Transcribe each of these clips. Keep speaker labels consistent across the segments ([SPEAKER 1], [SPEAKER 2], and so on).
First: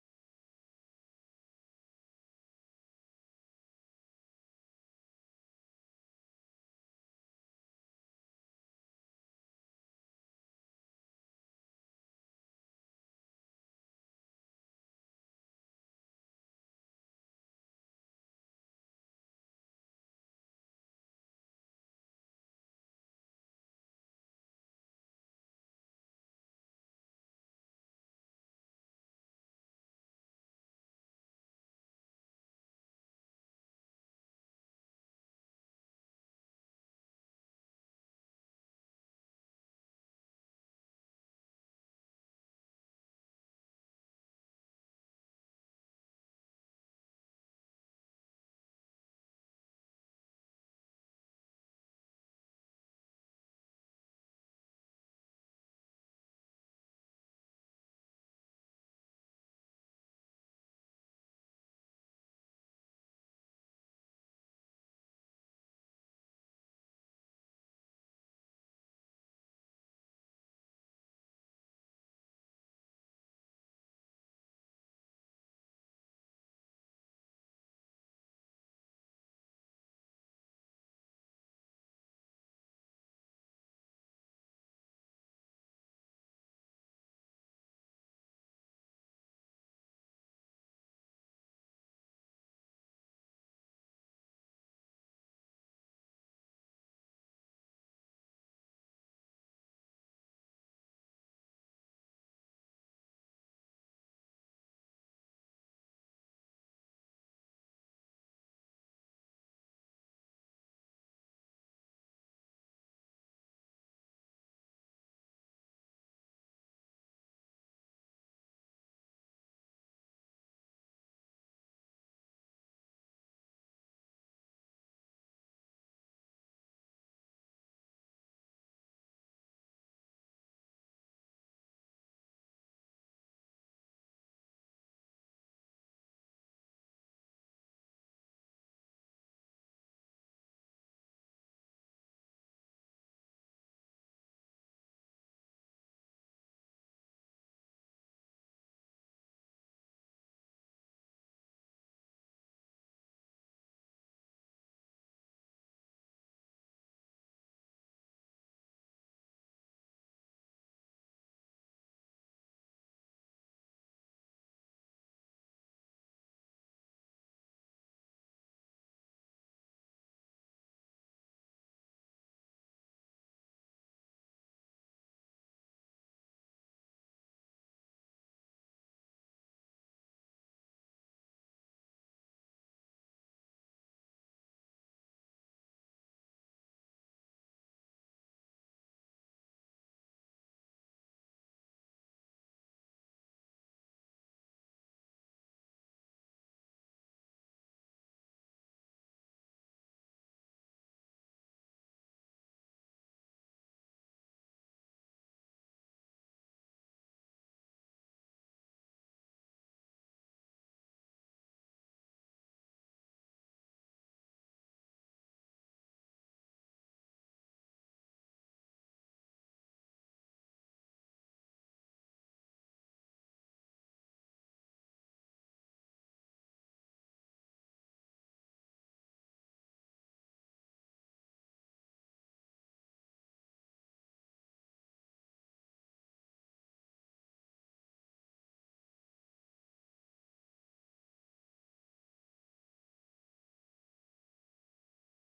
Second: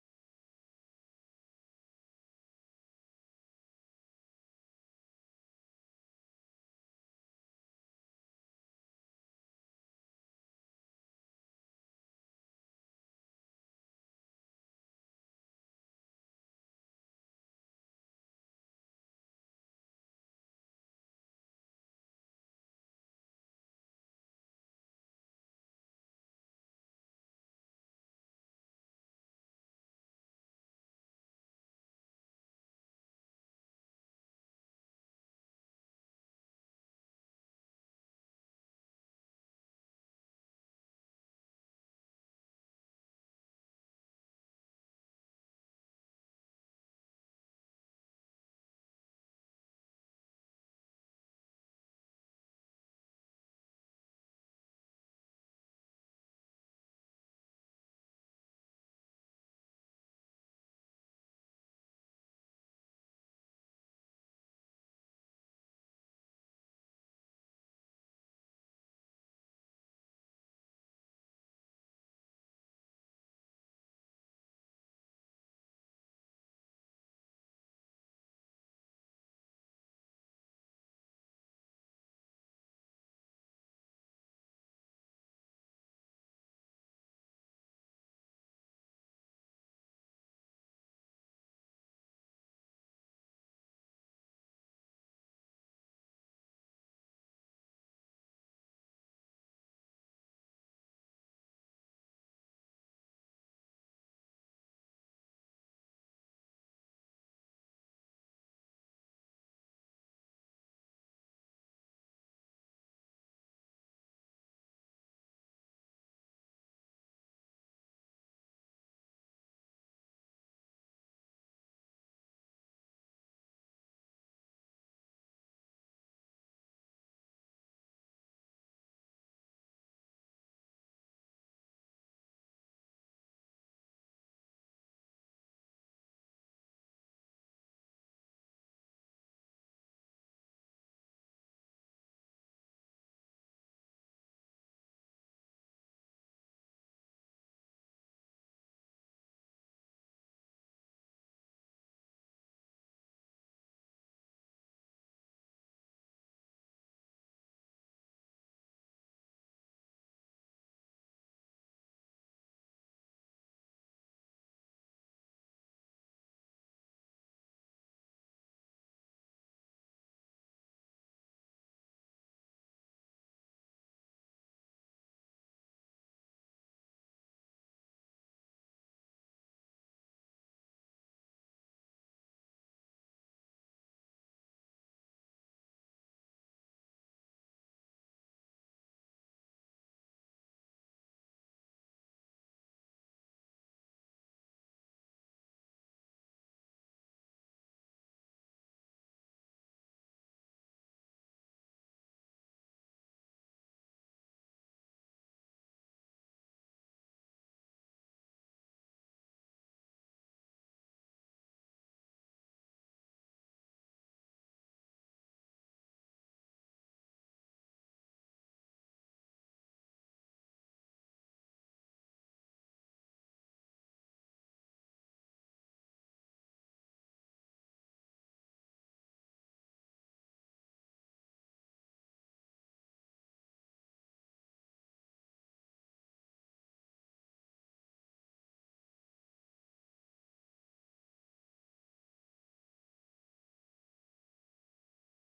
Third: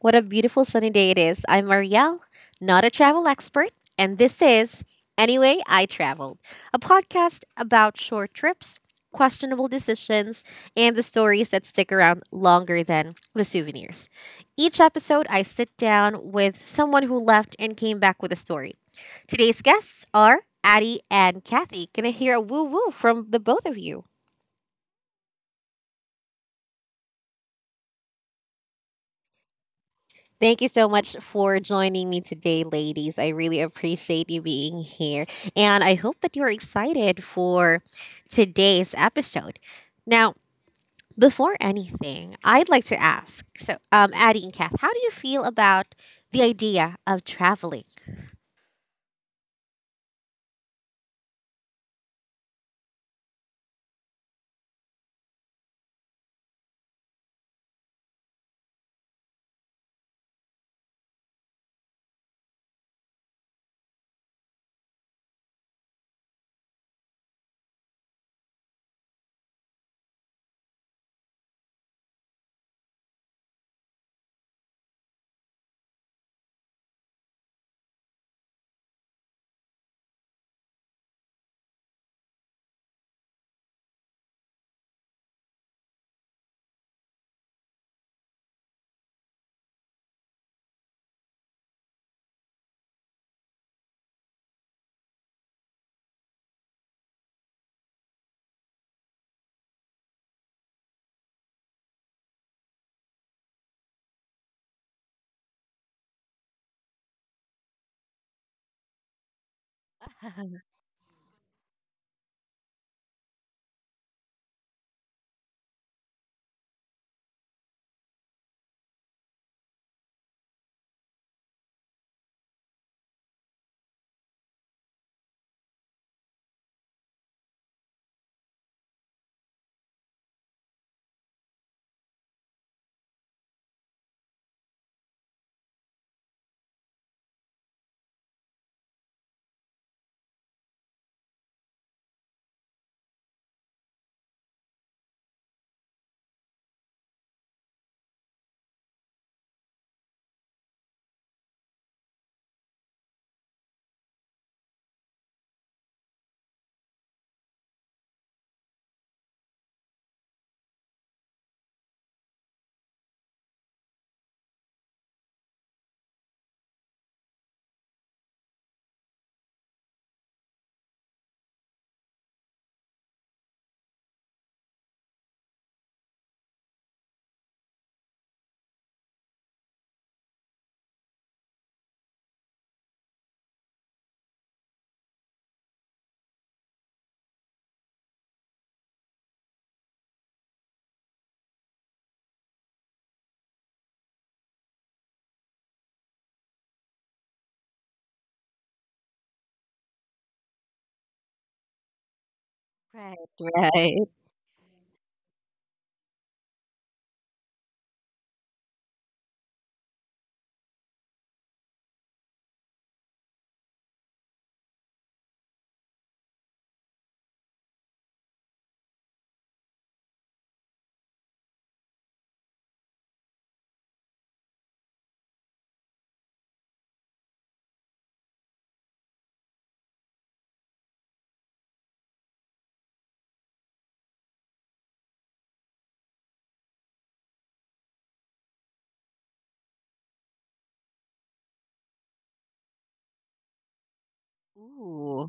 [SPEAKER 1] What a beautiful sunny day it is. I'm Marielle, not a travel expert, and this is Anyway I Traveled, a podcast about short trips, questionable decisions, and the stories that stick around longer than the souvenirs. Each episode, I sit down with someone who left and came back with a story. Today's guests are Addie and Kathy. Can I hear a woo woo from the both of you? Thank you so much for joining me today, ladies. I really appreciate you being here. And I hope that you're excited for today's episode. Now, before anything, I'd like to ask Addie and Kath, how do you feel about the idea of traveling? Right, right. Ooh,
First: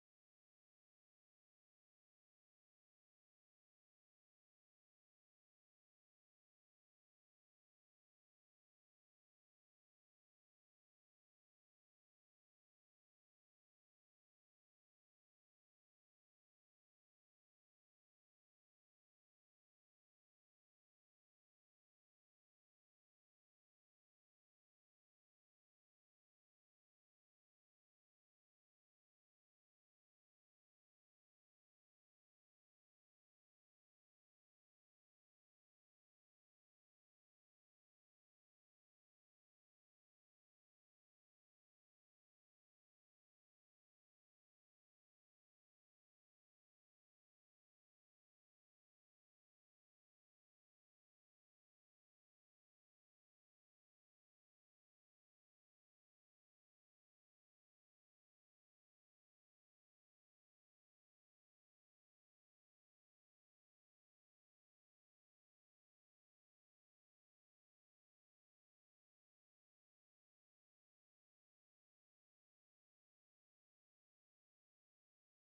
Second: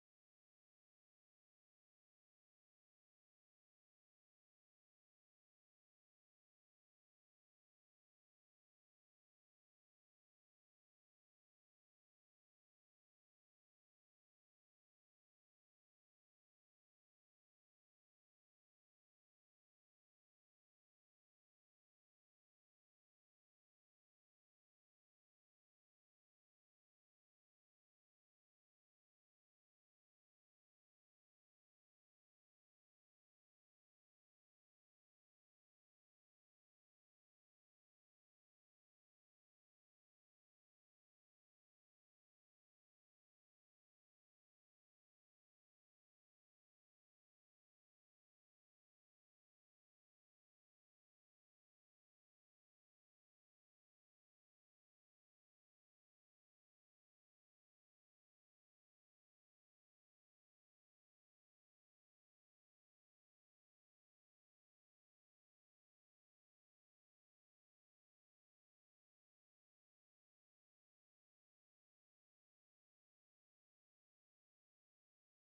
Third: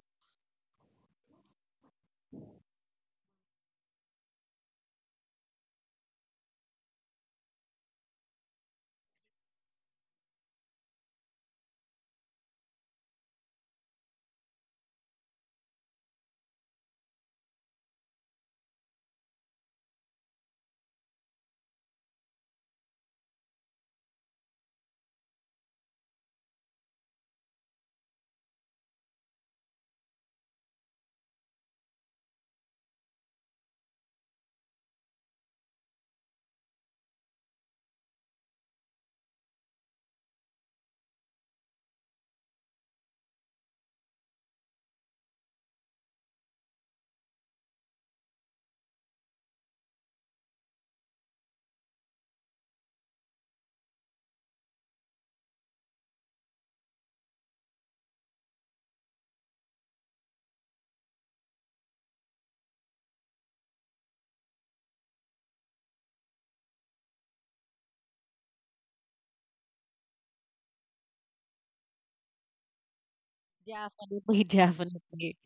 [SPEAKER 1] definitely, definitely.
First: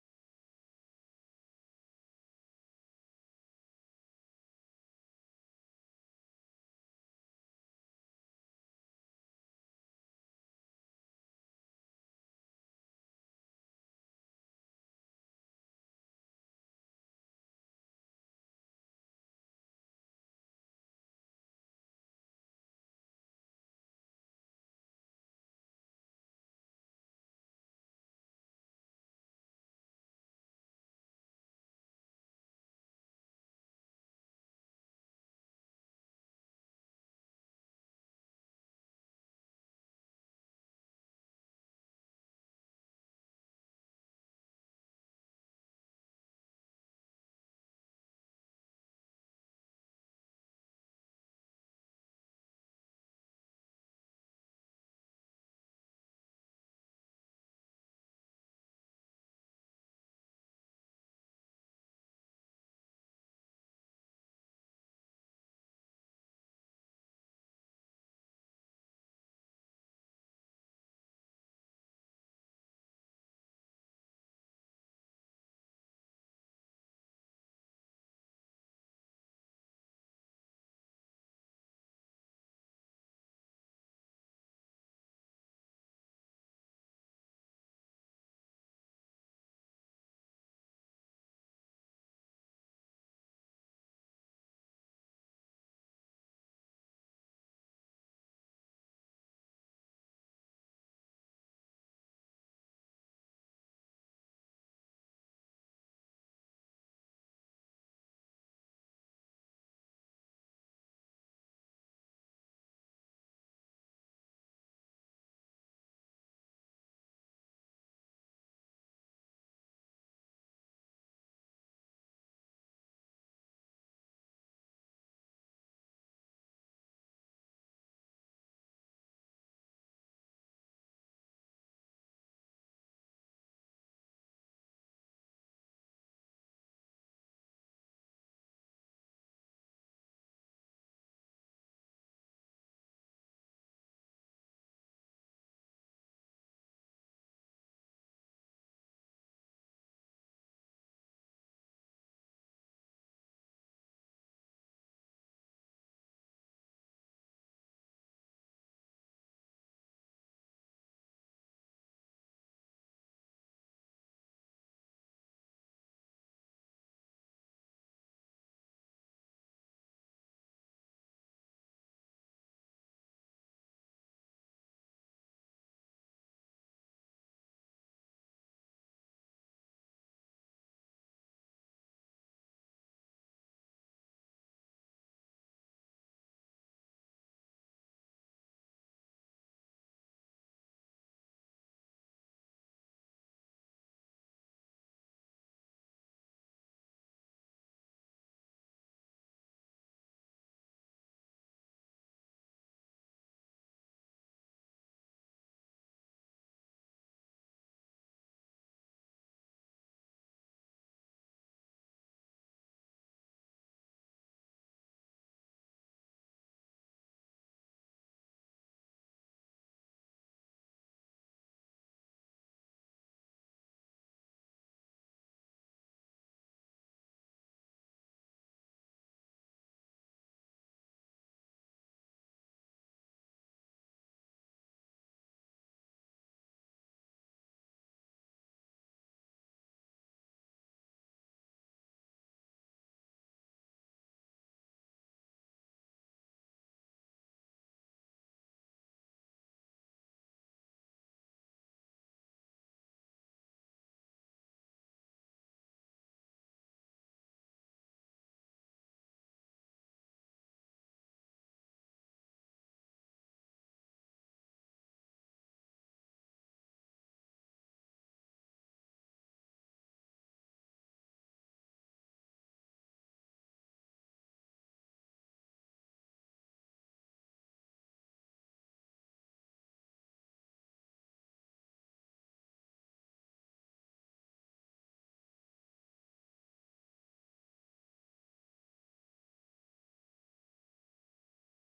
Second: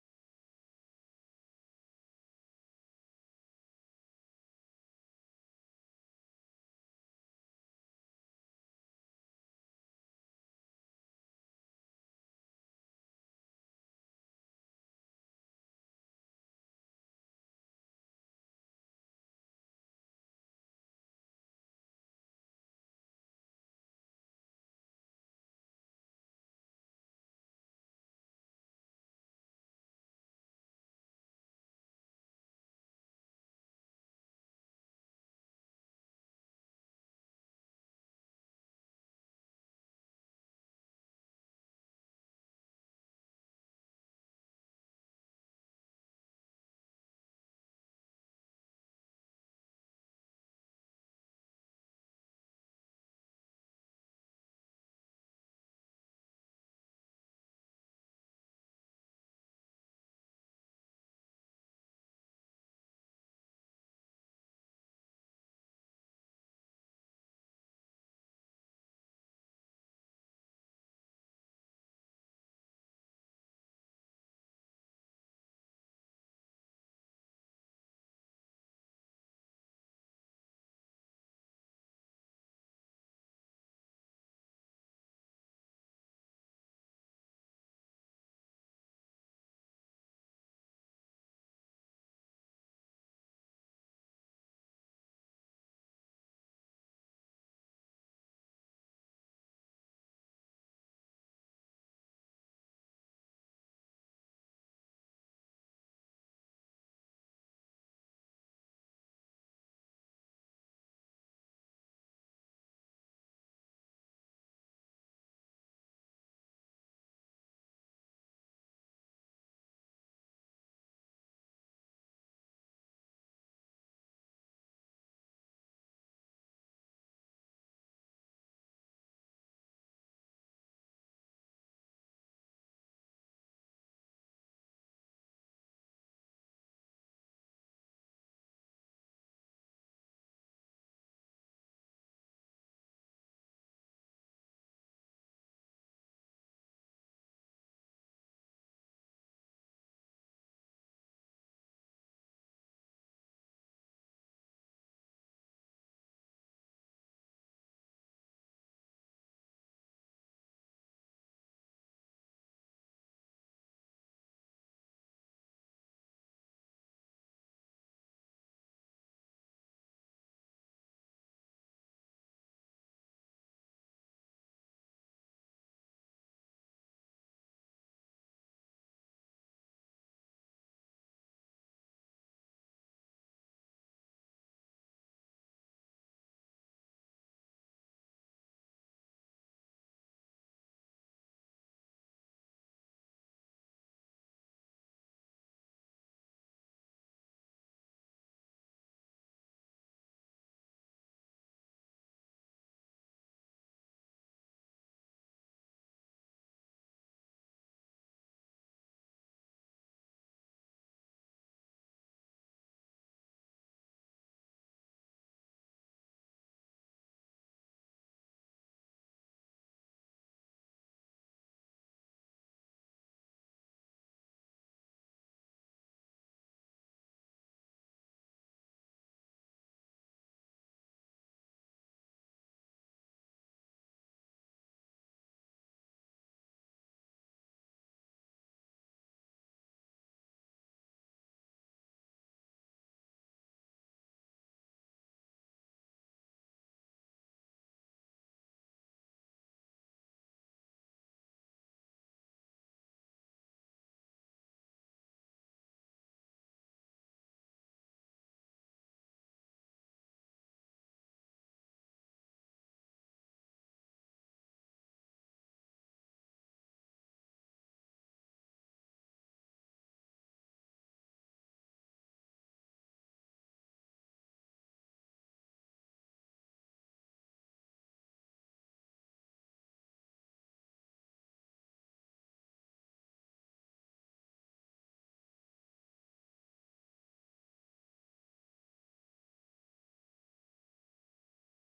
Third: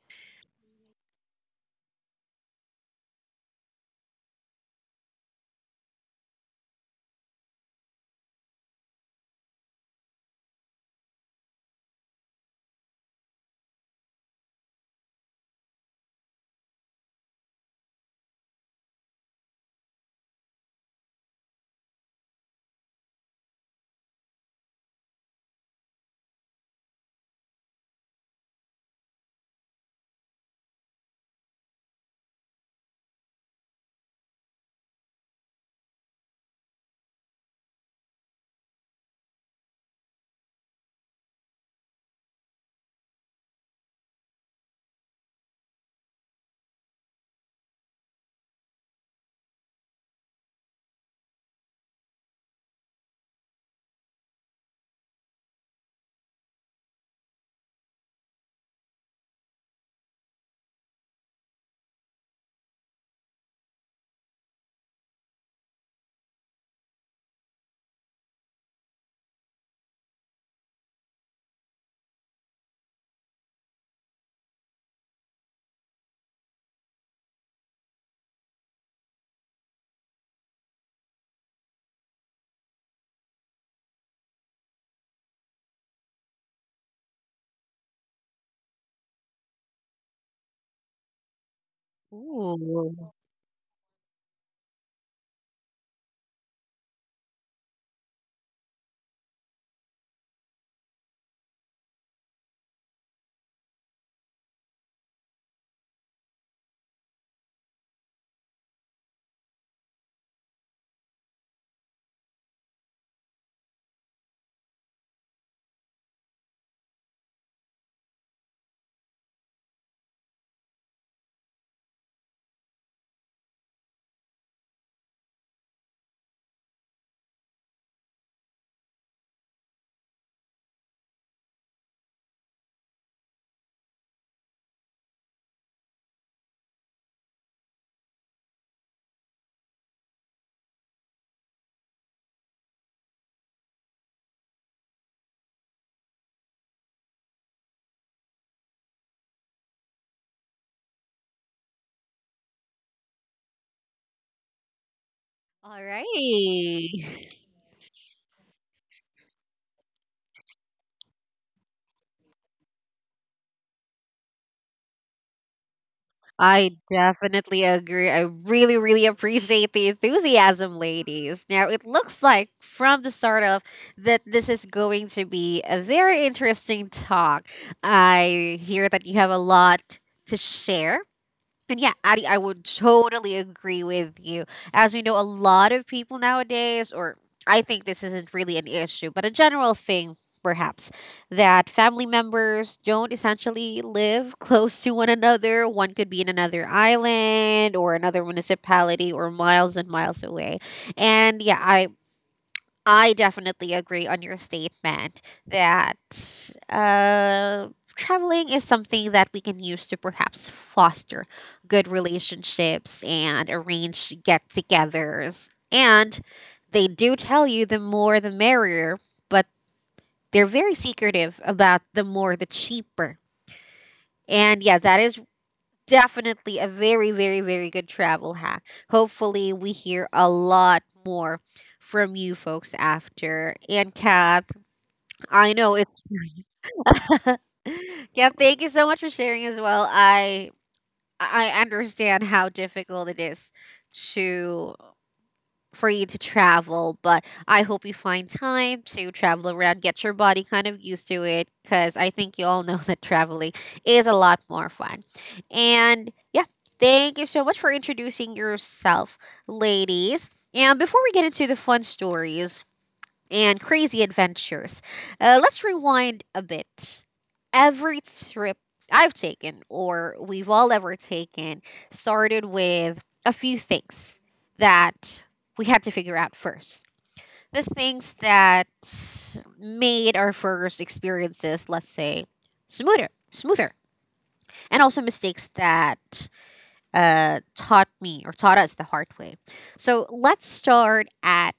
[SPEAKER 1] Ooh, all right. I definitely agree. I really, really appreciate the enthusiasm, ladies. Now, it looks like from the start off that this is going to be a very interesting talk. I hear that you have a lot to share. And yeah, Addie, I would totally agree with you. As we know, a lot of people nowadays, or I think this isn't really an issue, but a general thing perhaps, that family members don't essentially live close to one another. One could be in another island or another municipality or miles and miles away. And yeah, I definitely agree on your statement that uh, traveling is something that we can use to perhaps foster good relationships and arrange get togethers. And they do tell you the more the merrier, but they're very secretive about the more the cheaper. And yeah, that is definitely a very, very, very good travel hack. Hopefully, we hear a lot more from you folks after. And Kat, I know it's yeah, thank you so much for sharing as well. I understand how difficult it is to for you to travel, but I hope you find time to travel around, get your body kind of used to it cuz I think you all know that traveling is a lot more fun. And yeah, thank you so much for introducing yourself, ladies. And before we get into the fun stories and crazy adventures, let's rewind a bit. Every trip I've taken, or we've all ever taken, started with a few things that we had to figure out first. The things that made our first experiences, let's say, smoother, and also mistakes that taught me or taught us the hard way. So let's start at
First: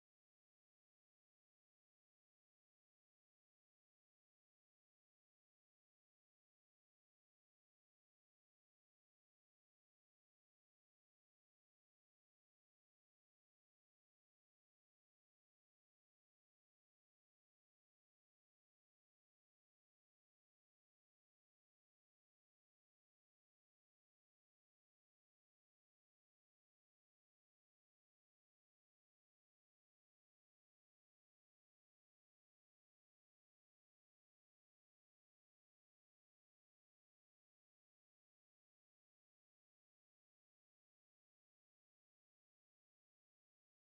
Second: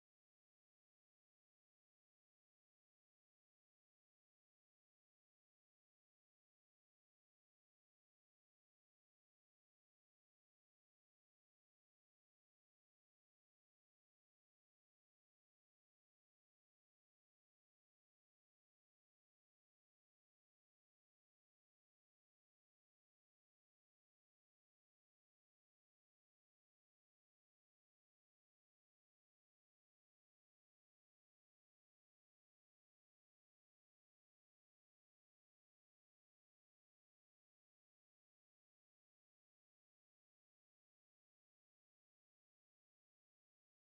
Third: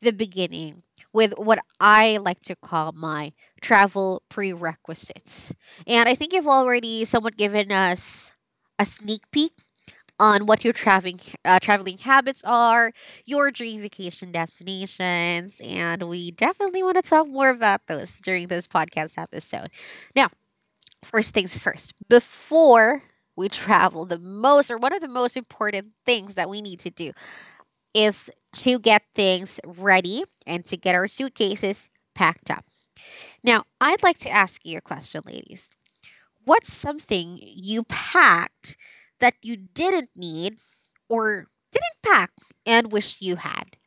[SPEAKER 1] the beginning with what I like to call my travel prerequisites. And I think you've already somewhat given us a sneak peek on what your traveling habits are, your dream vacation destinations, and we definitely want to talk more about those during this podcast episode. Now, first things first, before we travel, the most or one of the most important things that we need to do is to get things ready and to get our suitcases packed up. Now, I'd like to ask you a question, ladies. What's something you packed that you didn't need or didn't pack and wish you had?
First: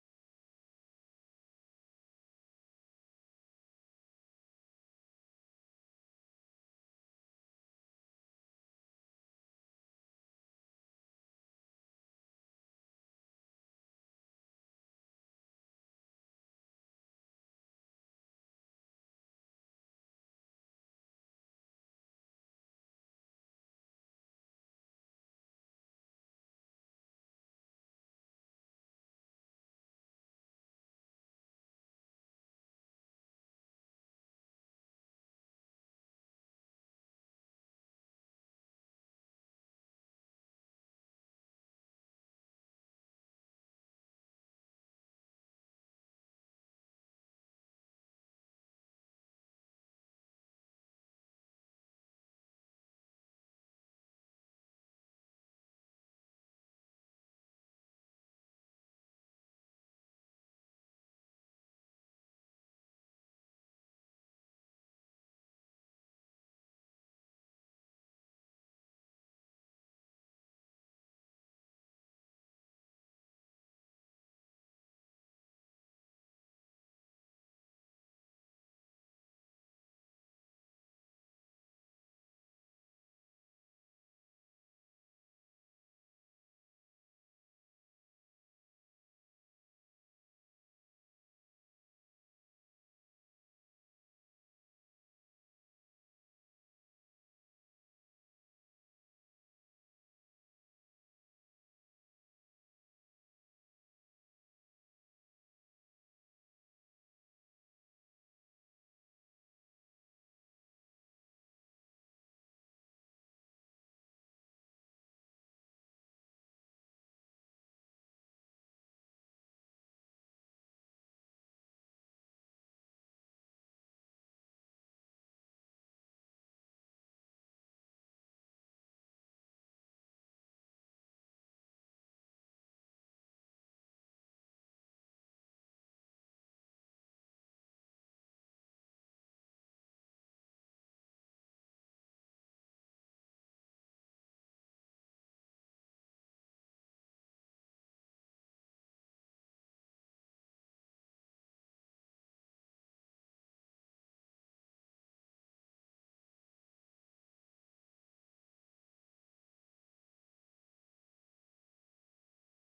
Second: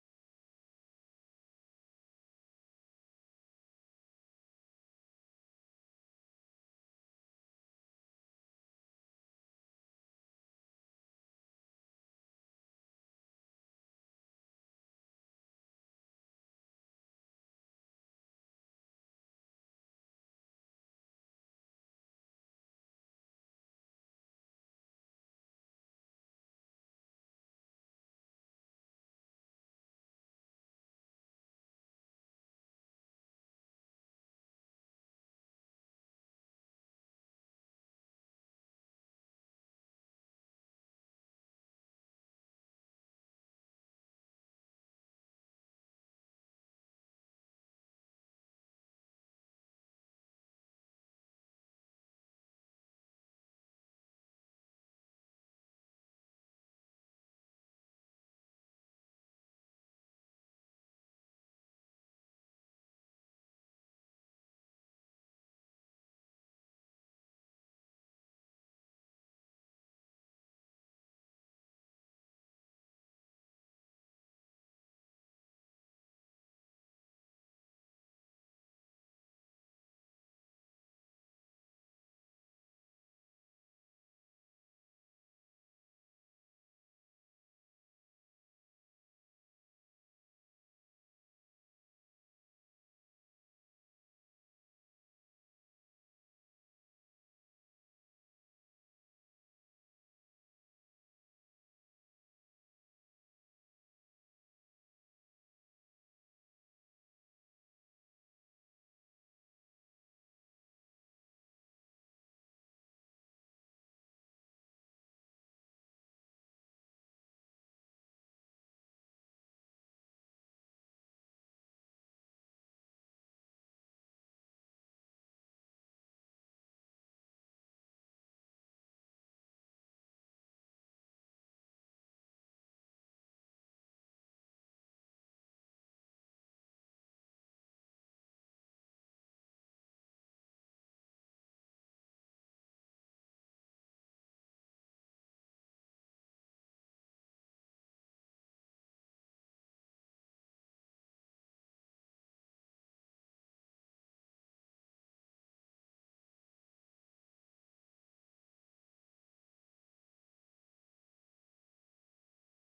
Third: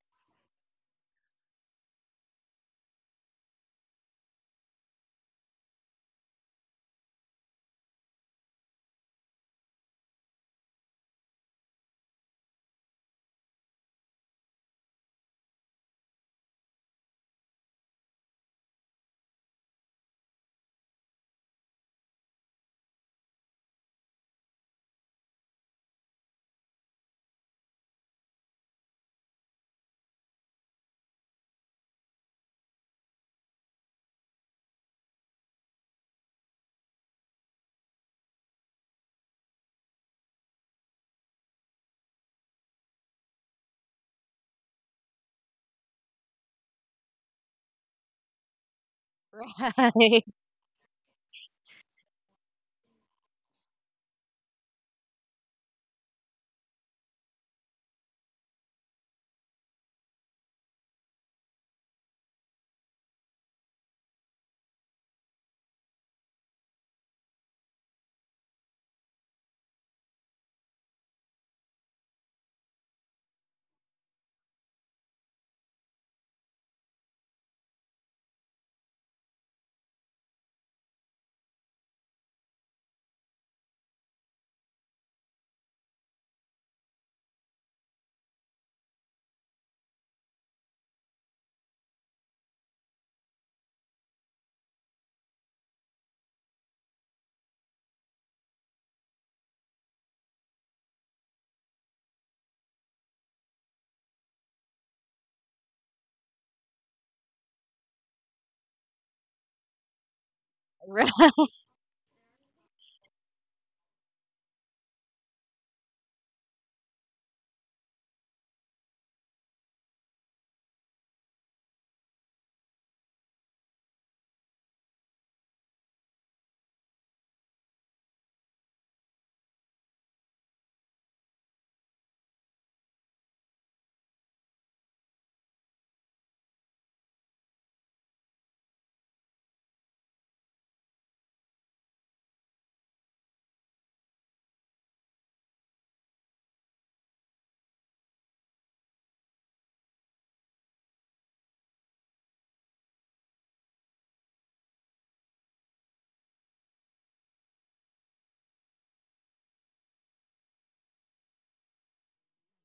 [SPEAKER 1] Right, right, right.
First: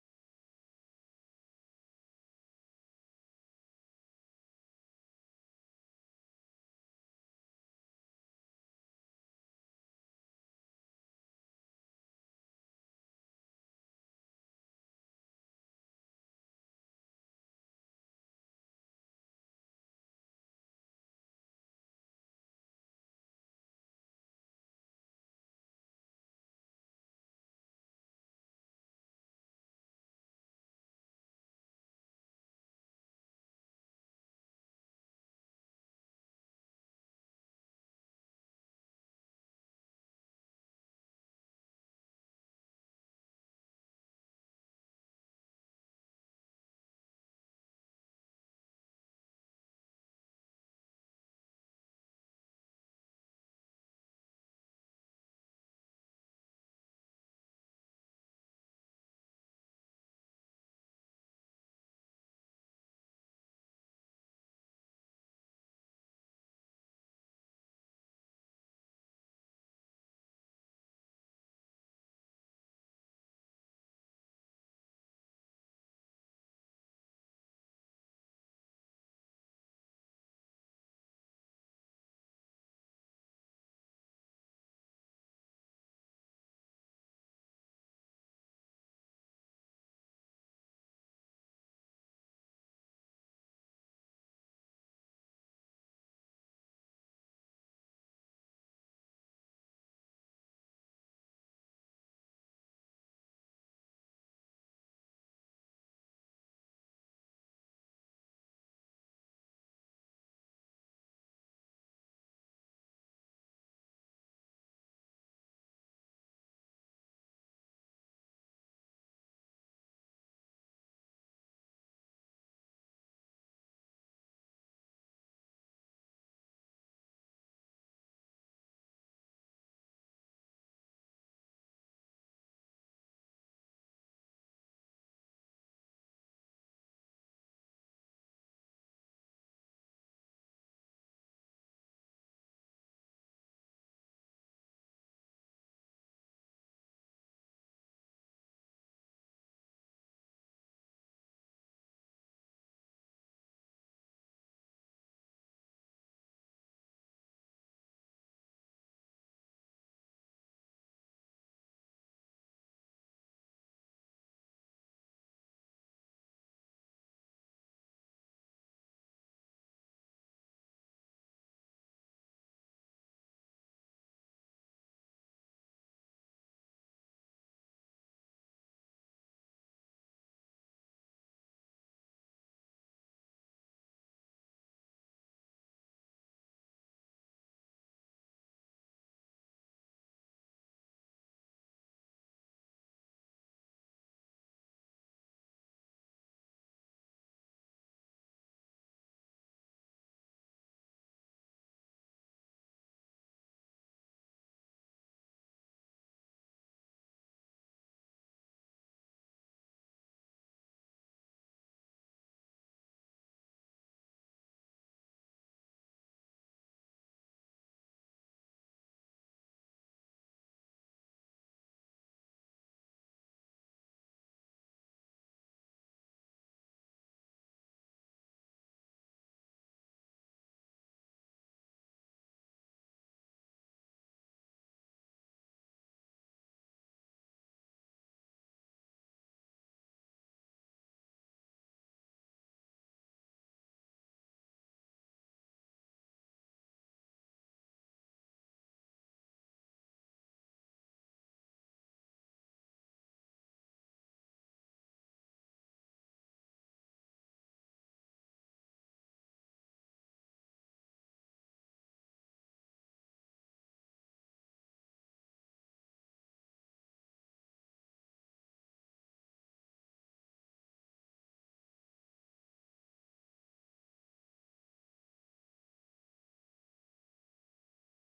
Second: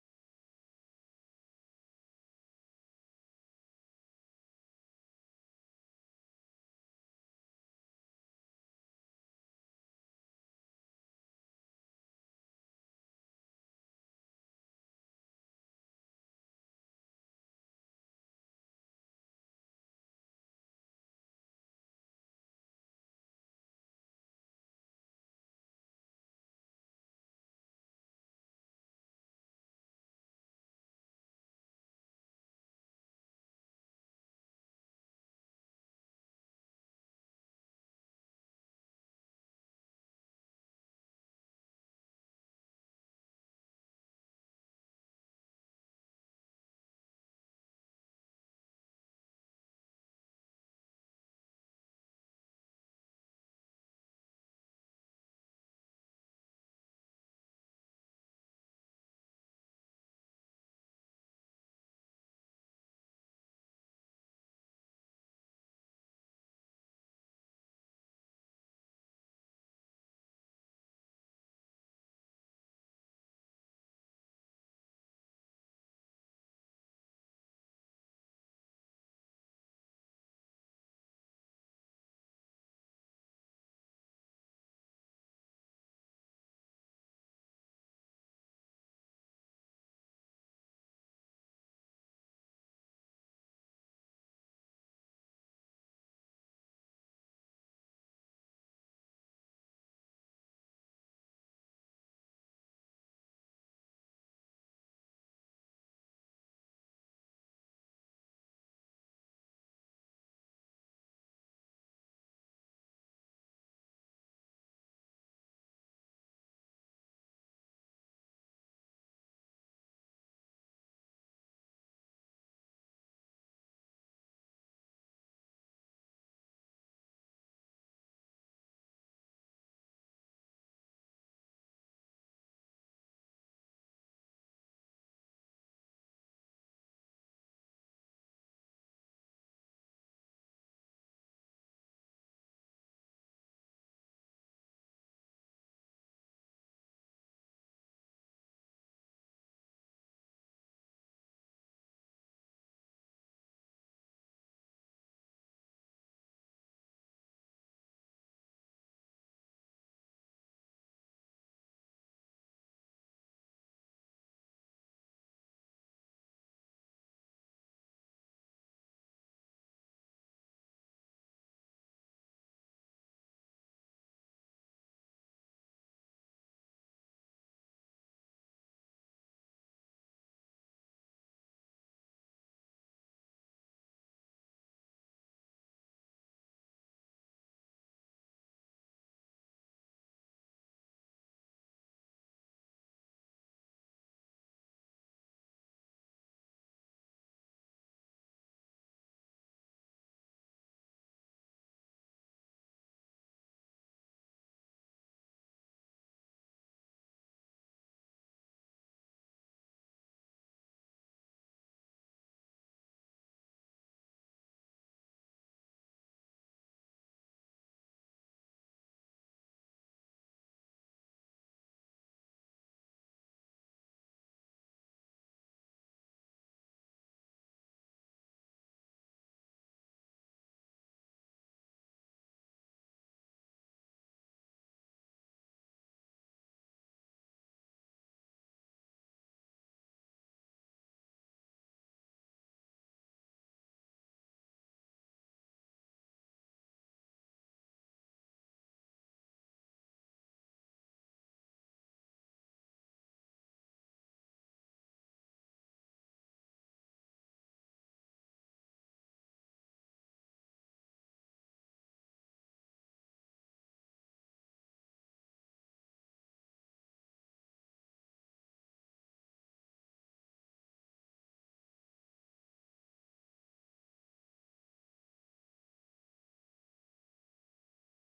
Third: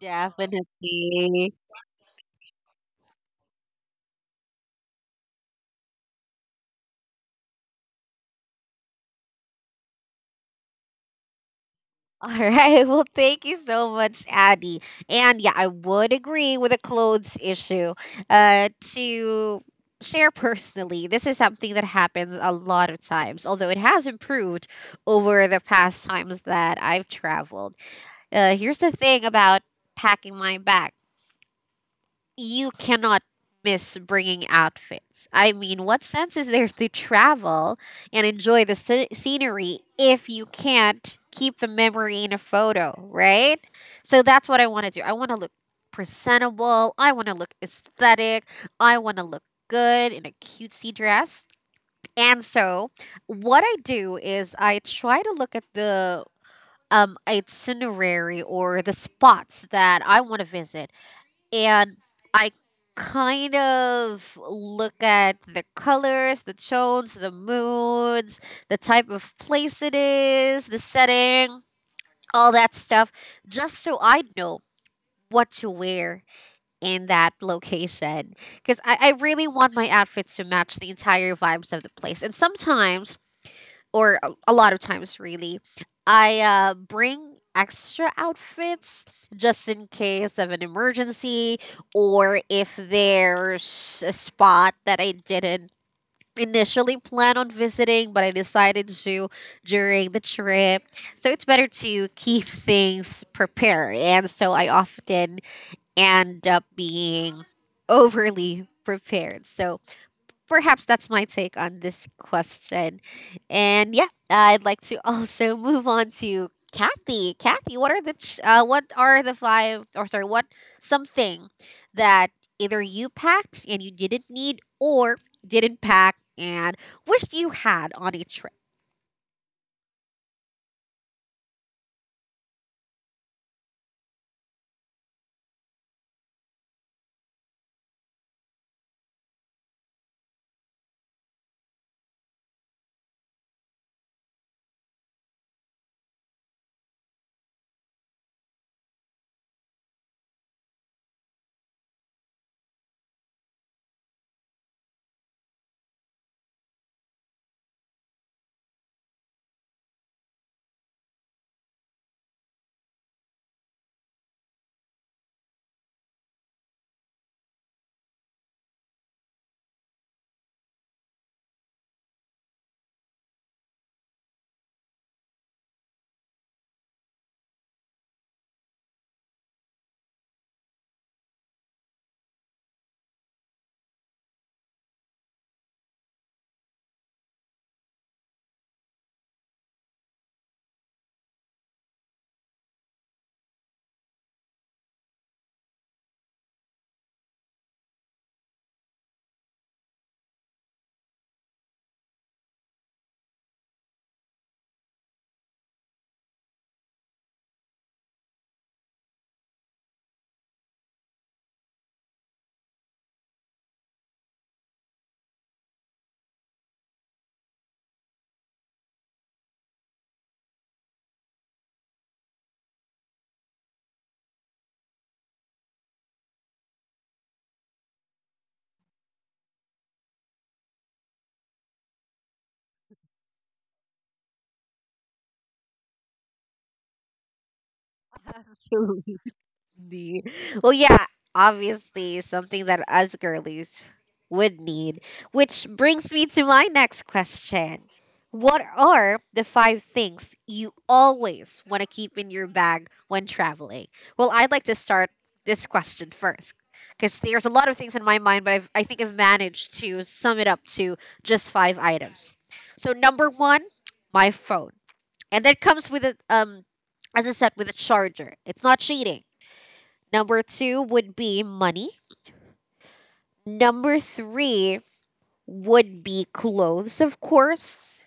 [SPEAKER 1] Definitely. All right. Well, thank you so much, Addie. And yeah, I would agree with the clothes issue. Uh, to share personally, this is something that happens a lot of times, although it has improved over the past times that I've traveled. Here's the thing about packing my bag. You cannot miss bringing outfits. I mean, what sense is there to travel and enjoy the scenery if you can't keep the memory in a photo, right? So that's what I want to do. I want to look presentable. I want to look aesthetic. I want to look good in a cutesy dress. And so, what I do is I try to look at the itinerary or the spots that I want to visit, and I kind of look at the colors, the tones, the moods, the type of place it is, the setting, all that stuff, just so I know what to wear in that location. Because I really want my outfits to match the entire vibes of the place. And sometimes, or a lot of times really, I bring extra outfits just in case of an emergency, or if there's a spot that I didn't initially plan on visiting but I decided to during the trip, so it's better to keep things prepared. And so I often end up being overly prepared, so perhaps that's my take on this question. And yeah, I'd like to also move on to Kathy. Kathy, what are the five or sorry, what something that either you packed and you didn't need or didn't pack and wished you had on a trip? Absolutely. The Well, yeah, obviously something that us girlies would need, which brings me to my next question. What are the five things you always want to keep in your bag when traveling? Well, I'd like to start this question first because there's a lot of things in my mind, but I think I've managed to sum it up to just five items. So, number one, my phone. And that comes with as I said, with a charger. It's not cheating. Number two would be money. Number three would be clothes, of course.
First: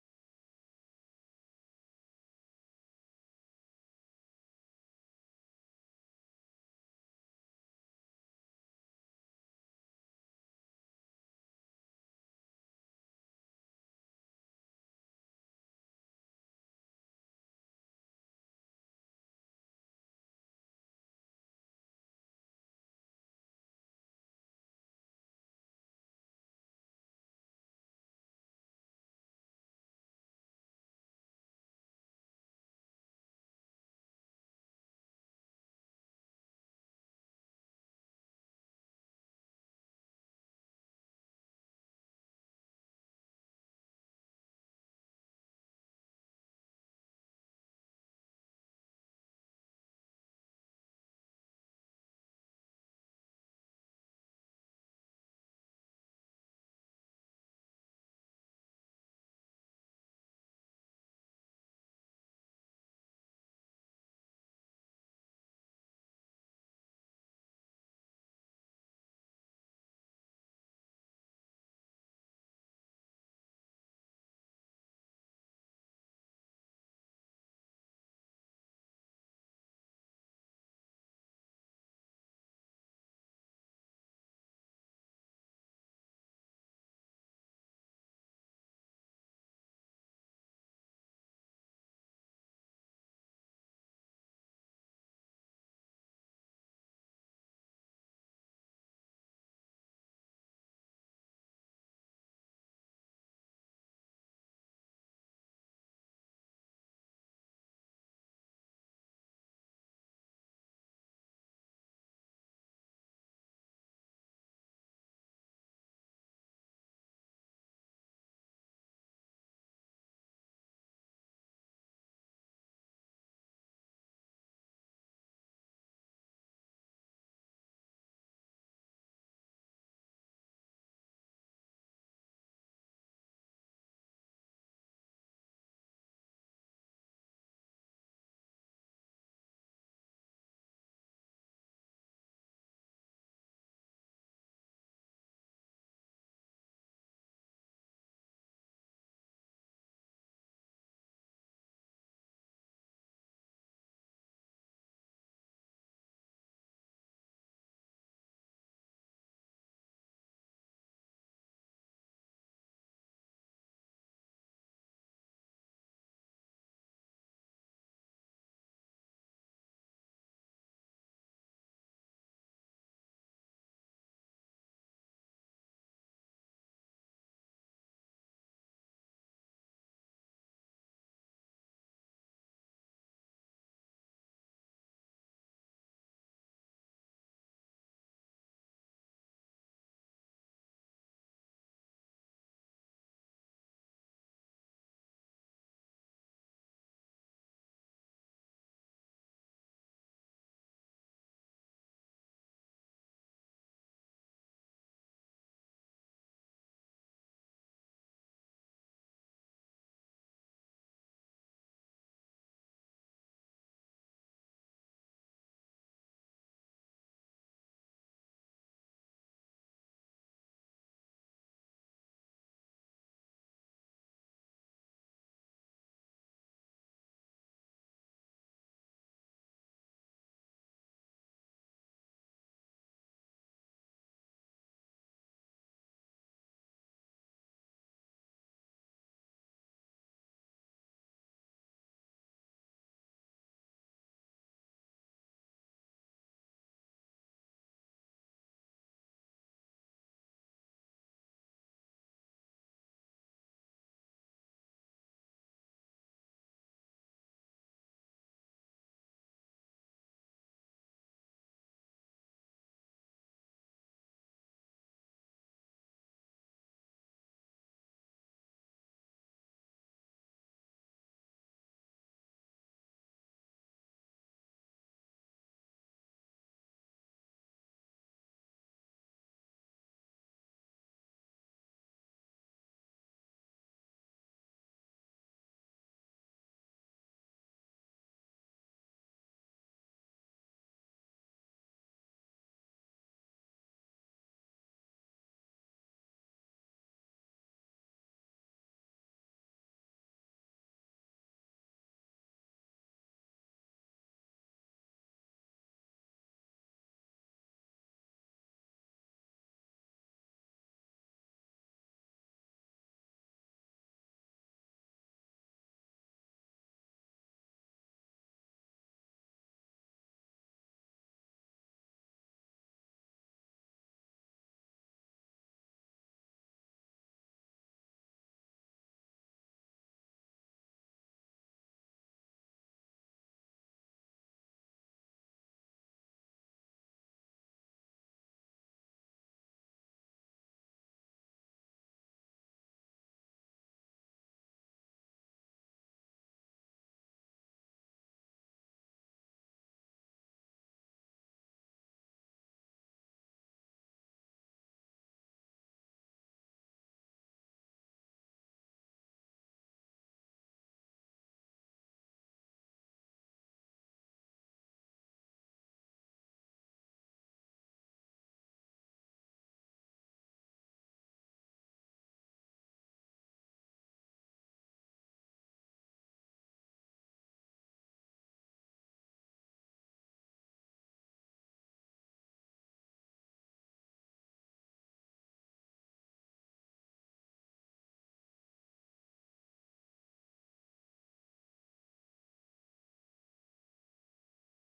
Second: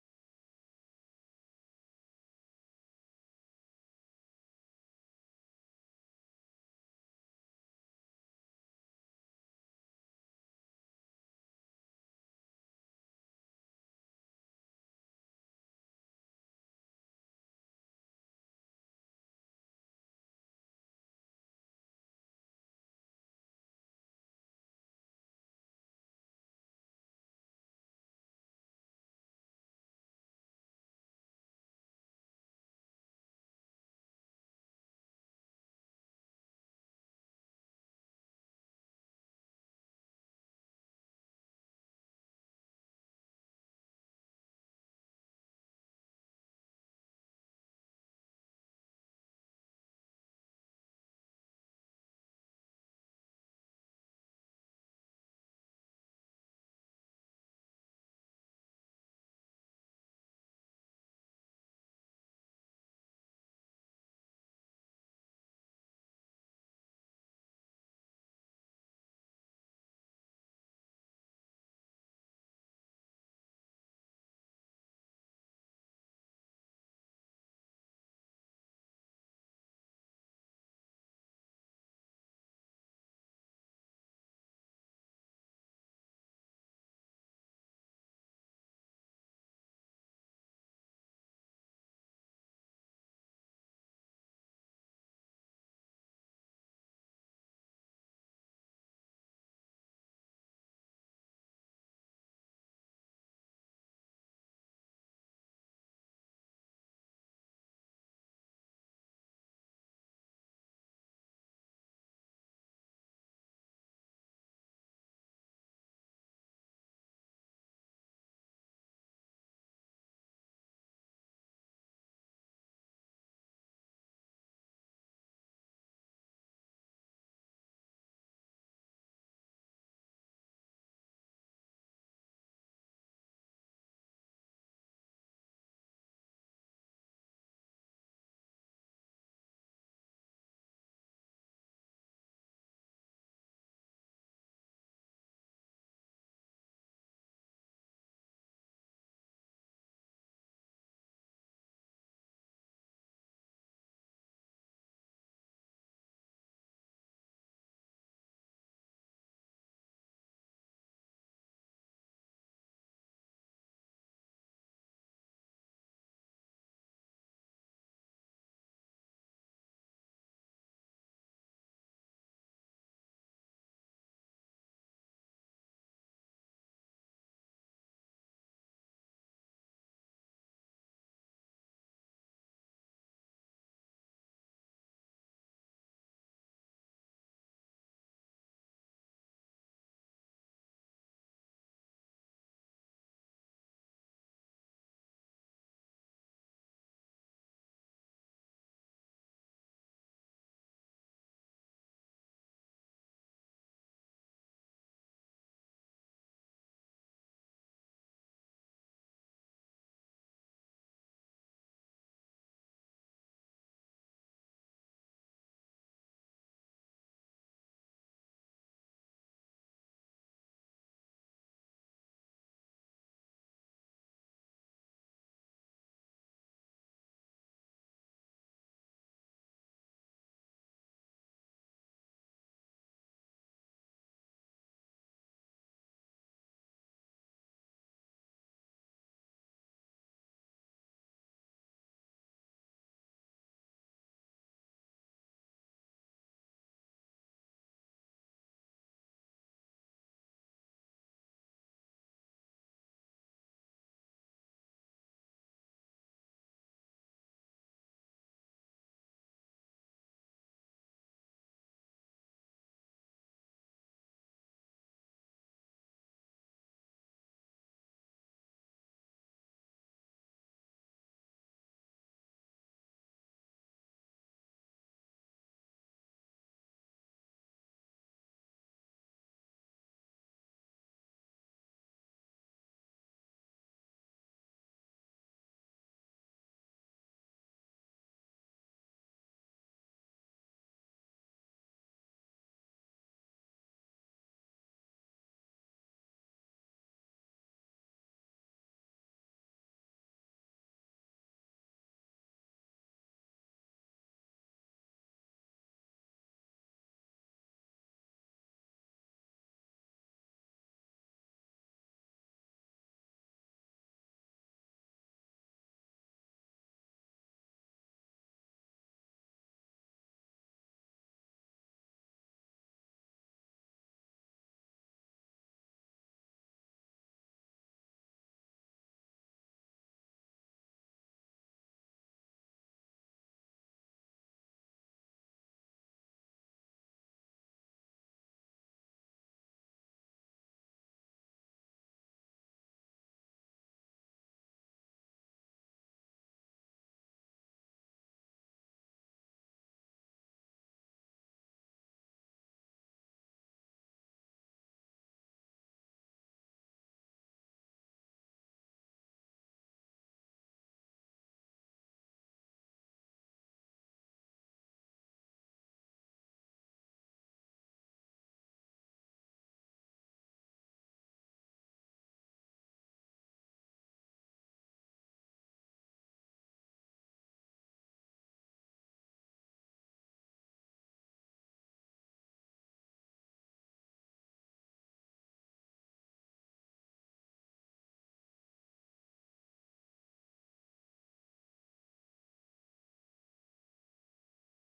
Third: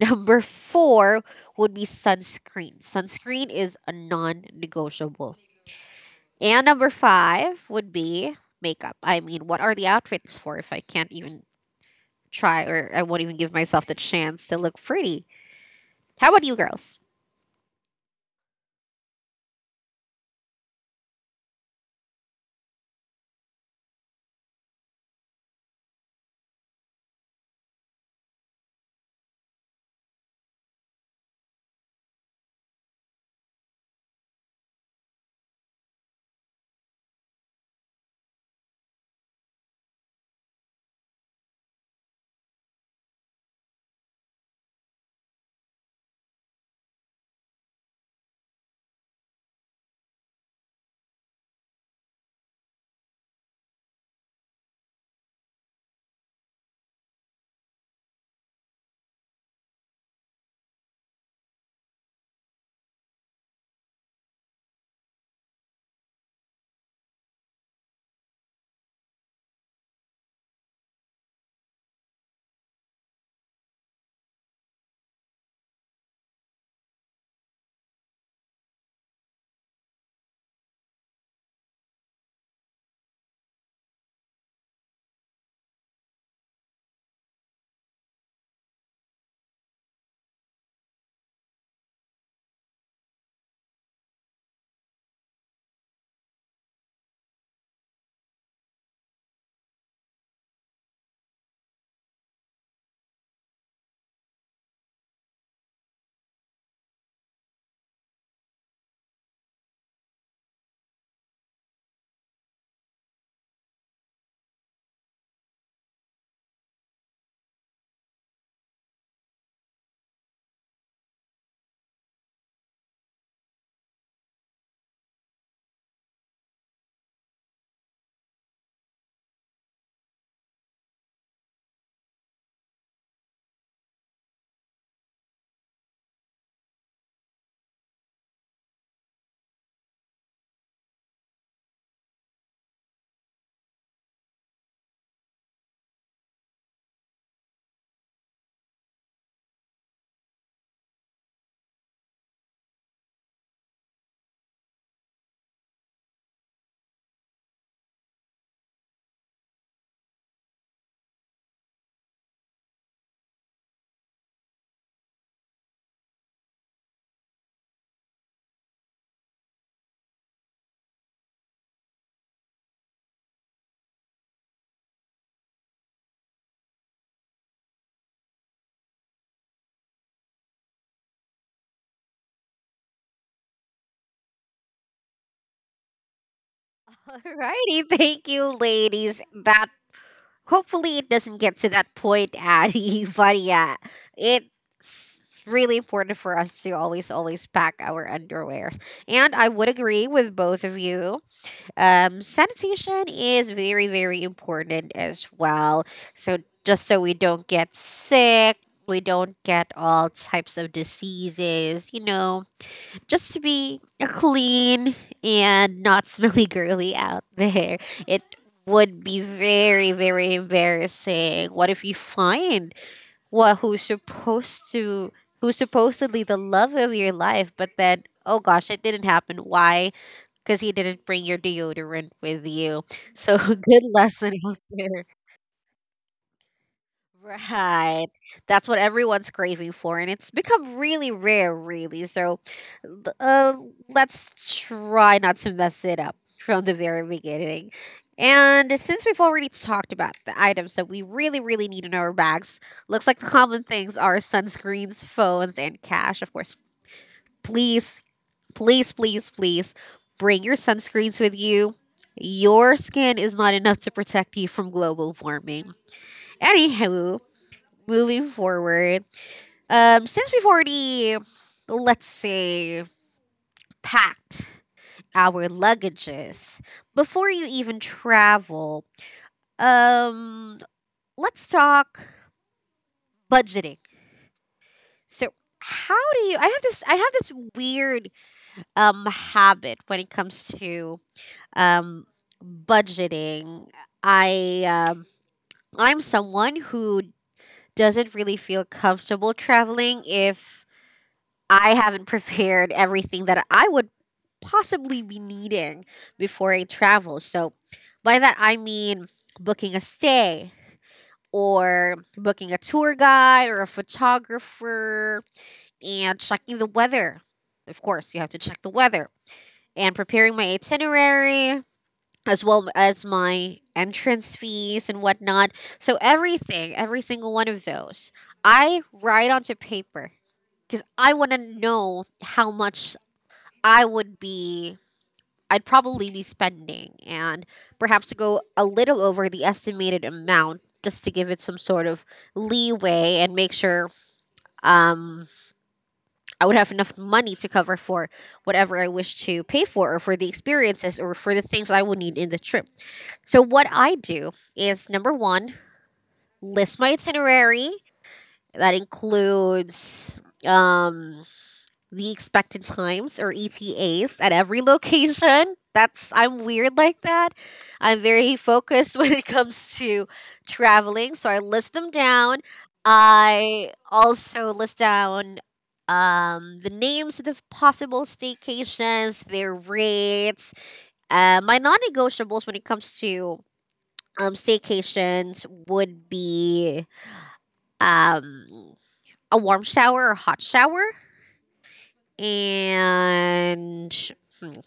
[SPEAKER 1] Number four would be sunscreen. Sunscreen is a non negotiable. And number five would be makeup. I mean, what are the outfits for if I can't even try or I won't even give myself the chance to look pretty? How about you girls? Alrighty, thank you, ladies. That Hopefully, it doesn't get to that point, Addie. But yeah, it's really important for us to always, always pack our underwear. And I would agree with both of you. Sanitation is very, very important as well. So just so we don't get sick, we don't get all types of diseases, just to be a clean and not smelly girly out there. It would be very, very embarrassing. What if you find what who's supposed to who's supposedly the love of your life, but then oh gosh, it didn't happen. Why? Because you didn't bring your deodorant with you. So good lesson out there. Right. That's what everyone's craving for, and it's become really rare, really. So, l- uh, let's try not to mess it up from the very beginning. And since we've already talked about the items that we really, really need in our bags, looks like the common things are sunscreens, phones, and cash. Of course, please, please, please, please bring your sunscreens with you. Your skin is not enough to protect you from global warming. Anywho, moving forward, since we've already, let's say, packed our luggages before you even travel, um, let's talk budgeting. So, how do you? I have this weird habit when it comes to um budgeting. I um, I'm someone who doesn't really feel comfortable traveling if I haven't prepared everything that I would possibly be needing before I travel. So, by that, I mean booking a stay or booking a tour guide or a photographer and checking the weather. Of course, you have to check the weather and preparing my itinerary as well as my entrance fees and whatnot. So, everything, every single one of those, I write onto paper because I want to know how much I would be I'd probably be spending, and perhaps to go a little over the estimated amount just to give it some sort of leeway and make sure um, I would have enough money to cover for whatever I wish to pay for, or for the experiences, or for the things I would need in the trip. So, what I do is number one, list my itinerary that includes the expected times or ETAs at every location. That's I'm weird like that. I'm very focused when it comes to traveling, so I list them down. I also list down the names of the possible staycations, their rates. My non-negotiables when it comes to staycations would be um, a warm shower or hot shower. And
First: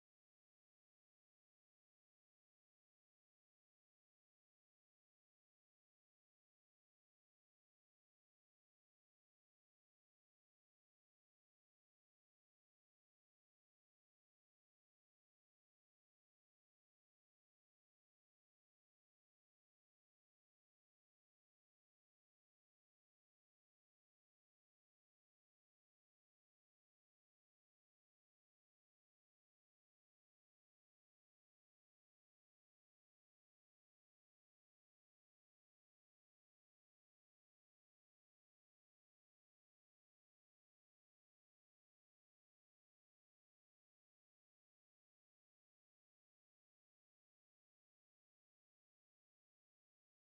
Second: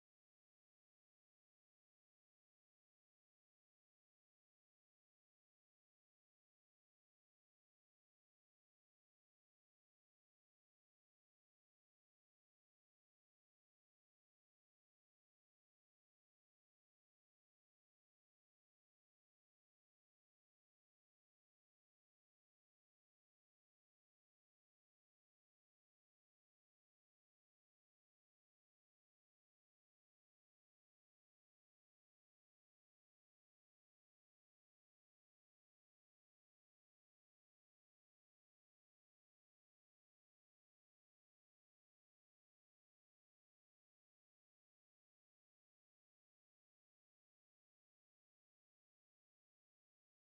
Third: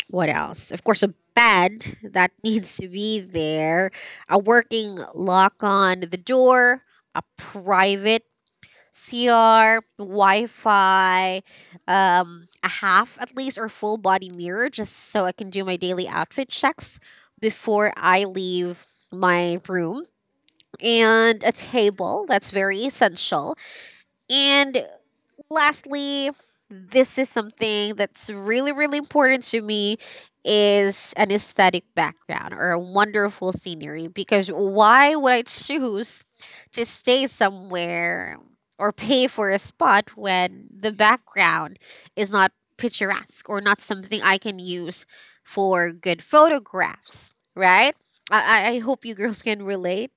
[SPEAKER 1] what else? Of course, a bed that needs to be there, a working lock on the door, a private CR, Wi Fi, a half at least or full body mirror just so I can do my daily outfit checks before I leave my room, and a table that's very essential, and lastly, this is something that's really, really important to me, is an aesthetic background or a wonderful scenery, because why would I choose to stay somewhere or pay for a spot when the background is not picturesque or not something I can use for good photographs, right? I hope you girls can relate.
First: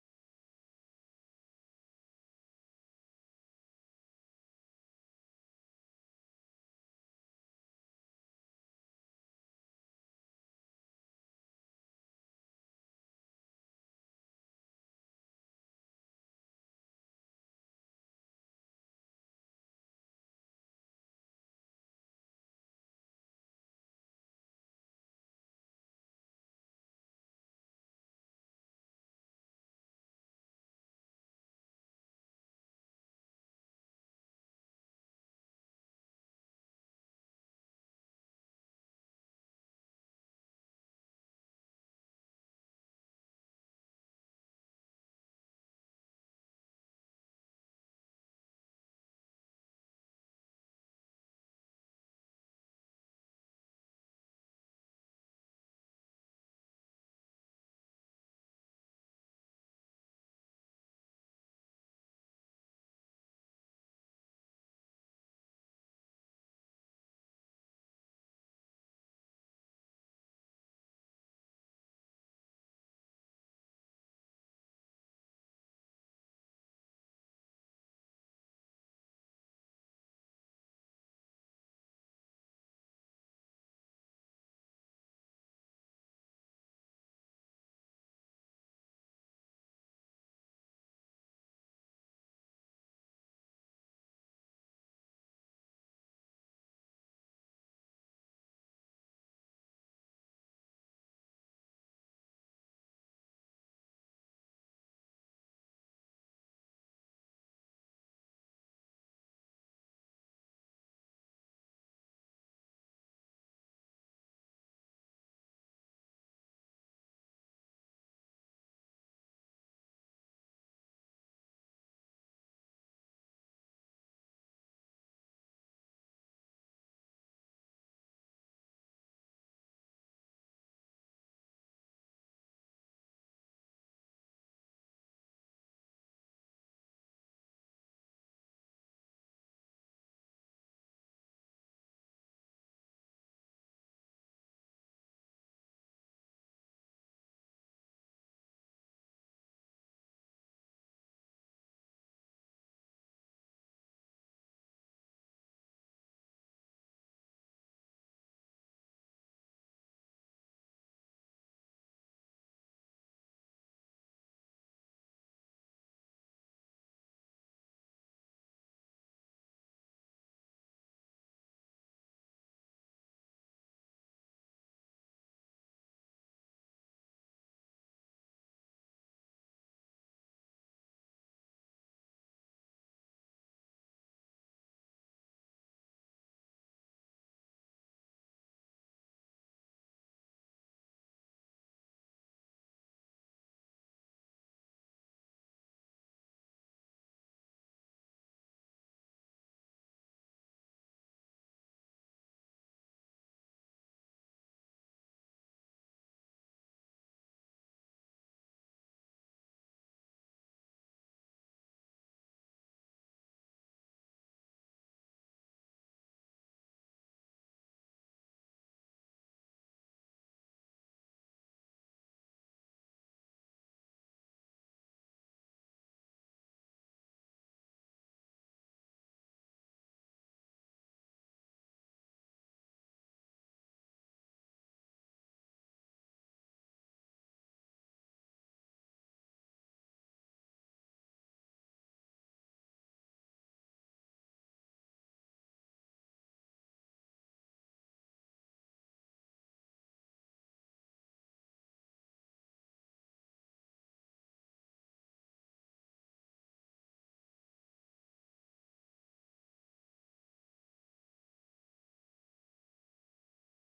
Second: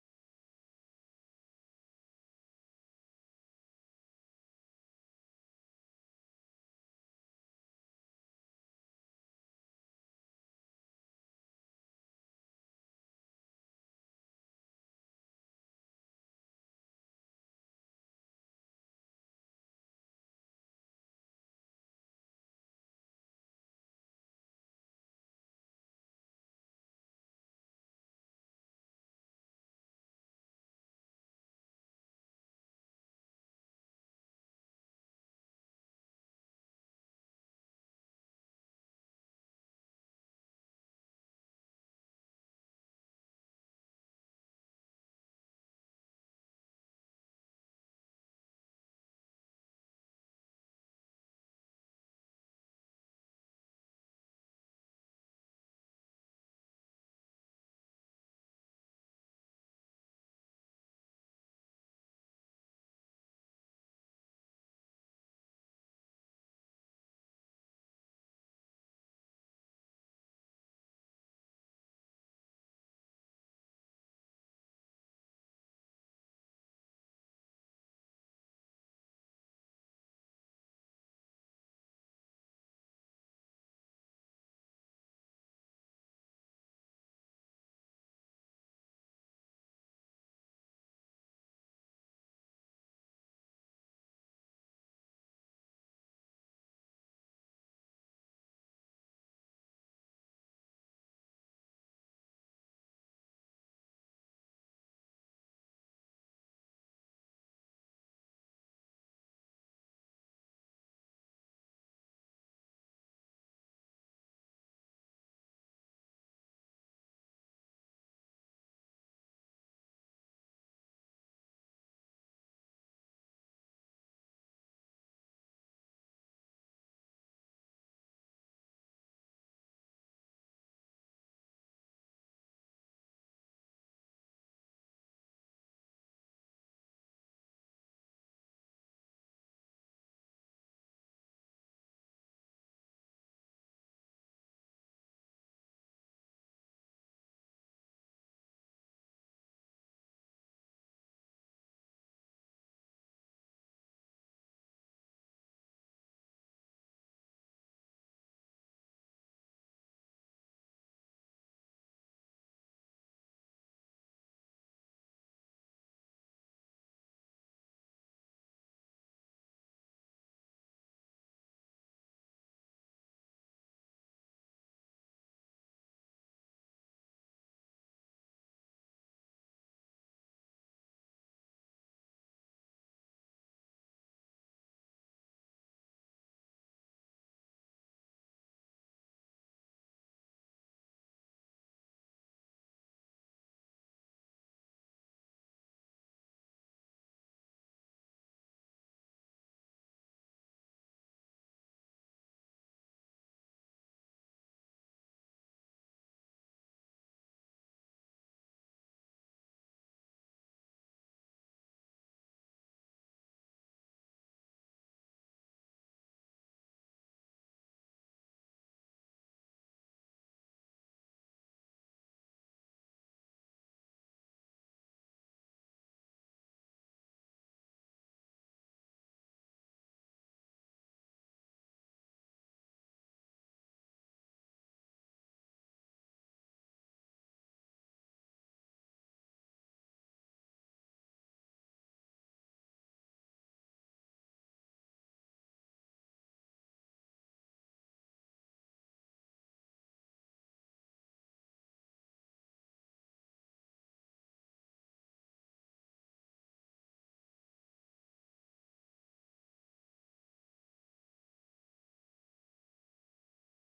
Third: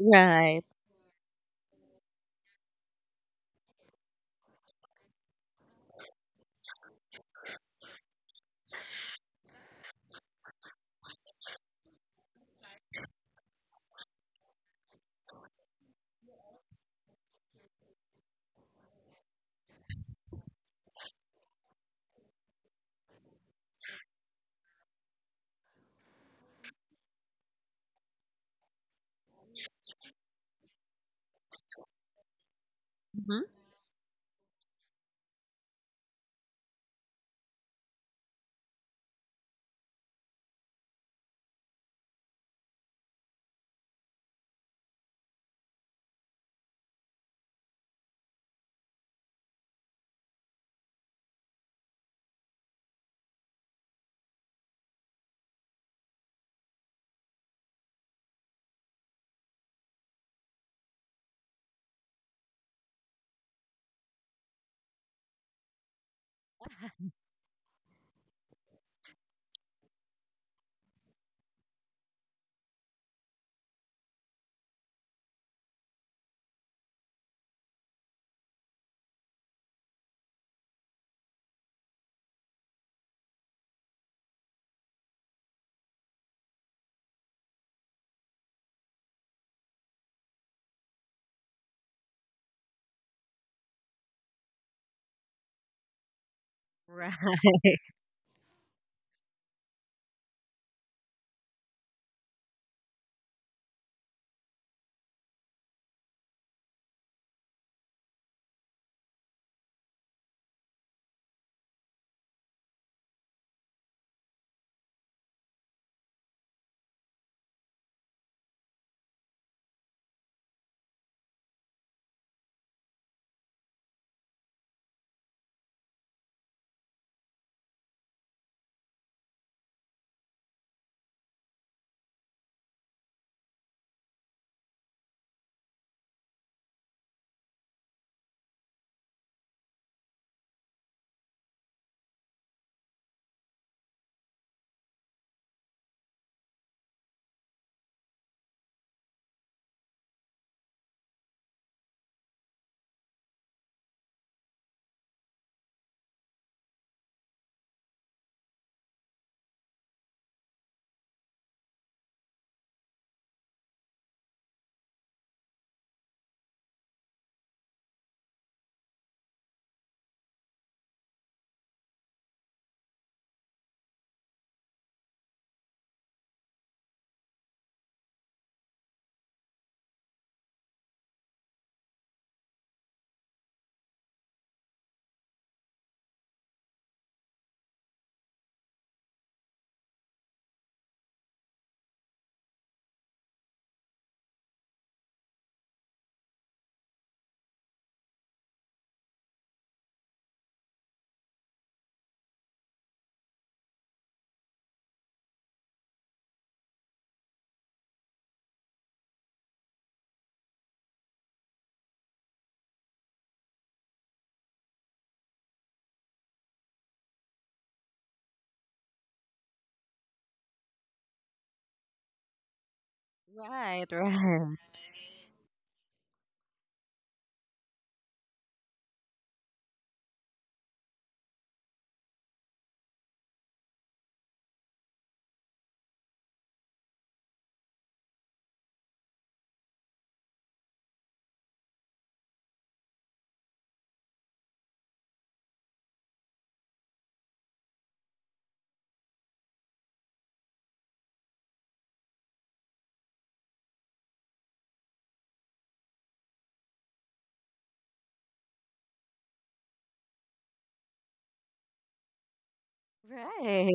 [SPEAKER 1] Right. Mhm. Right. Right. Right. Right.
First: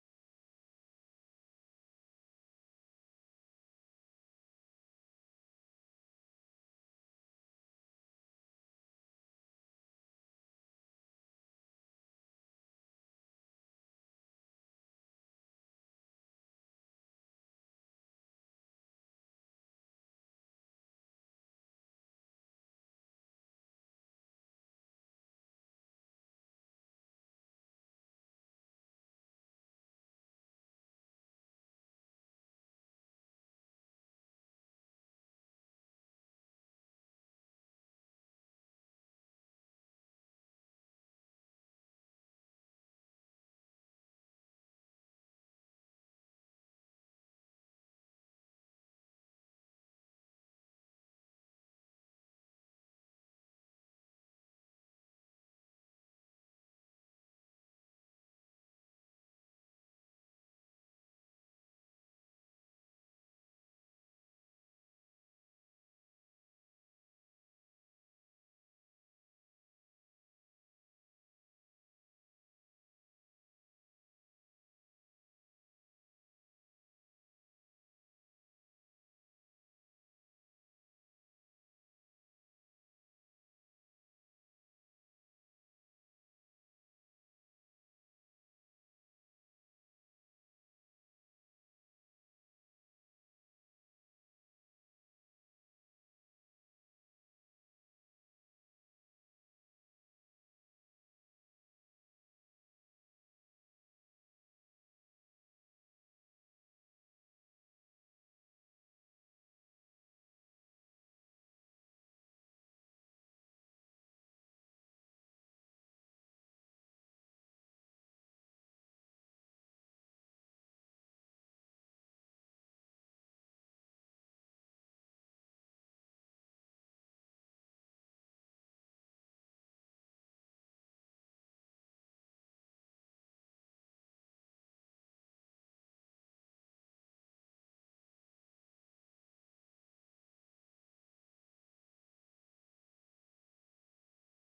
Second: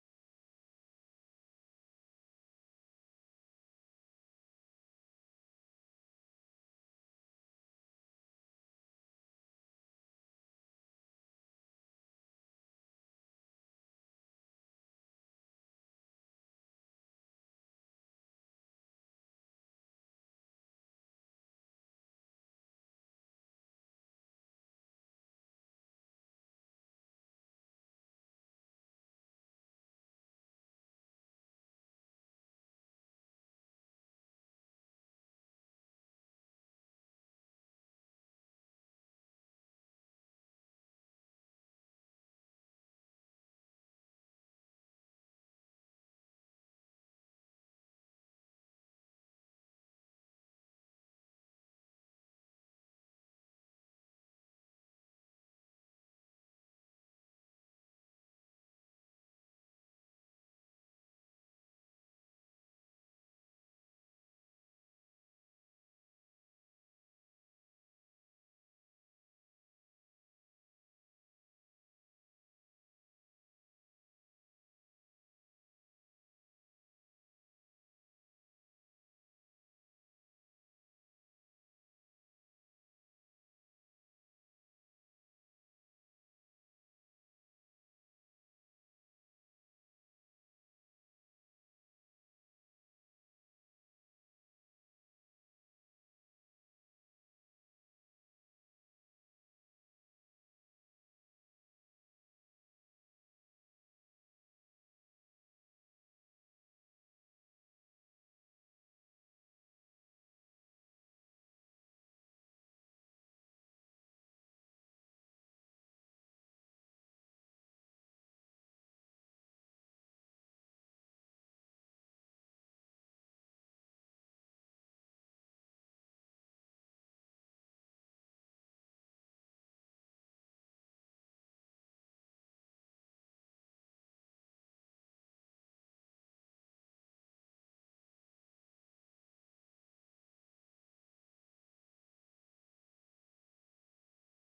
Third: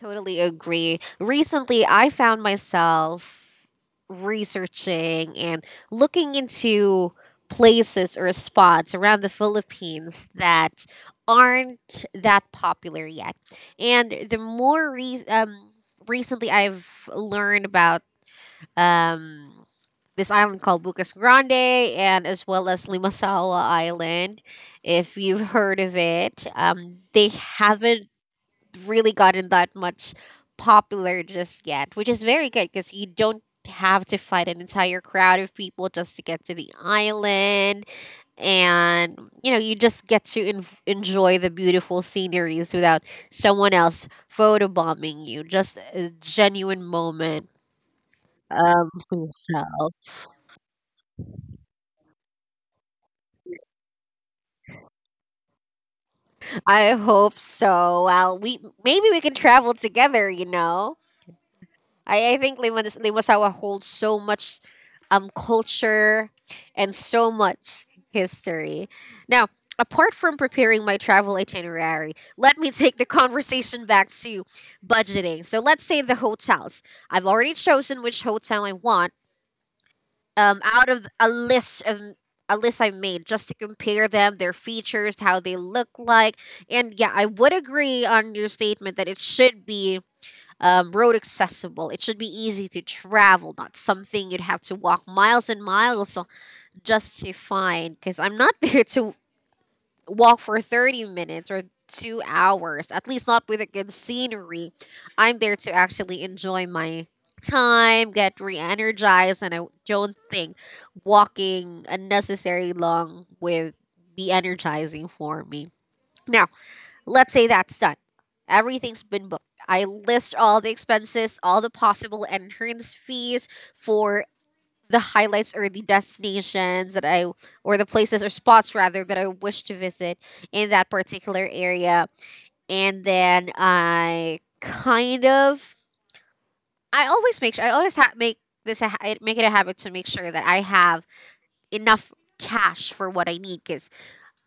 [SPEAKER 1] Totally agree. Recently, I found myself researching and looking into places or spots around the Philippines that aren't that popular yet. And recently I've learned about um, this island called Bucas Grande, and as well as Limasawa Island, if you've heard of it. They haven't really gotten that much popular just yet, which is very good because you don't have to fight an entire crowd of people just to get to the island. And you know, you just get to enjoy the beautiful sceneries without someone else photobombing you, just a genuine moment for yourself. I hope so. Well, we maybe we can travel together, you know. I think Limasawa holds so much culture and so much history. Now, apart from preparing my travel itinerary, let me take the conversation back to budgeting. So let's say the hotels. I've already chosen which hotel I want, out of a list I made, just to compare them, their features, how they look like. And yeah, I would agree on your statement that it should be road accessible. It should be easy to travel, not something you'd have to walk miles and miles just to find. Because I'm not there to walk for 30 minutes or 2 hours, at least not with a good scenery. I'm there to actually enjoy my time, get re energized, and I don't think walking unnecessary long would be energizing for me. Now, let's say that's done. Everything's been booked. I list all the expenses, all the possible entrance fees for the highlights or the destinations that I, or the places or spots rather, that I wish to visit in that particular area. And then I always make sure, I always make make it a habit to make sure that I have enough cash for what I need. Because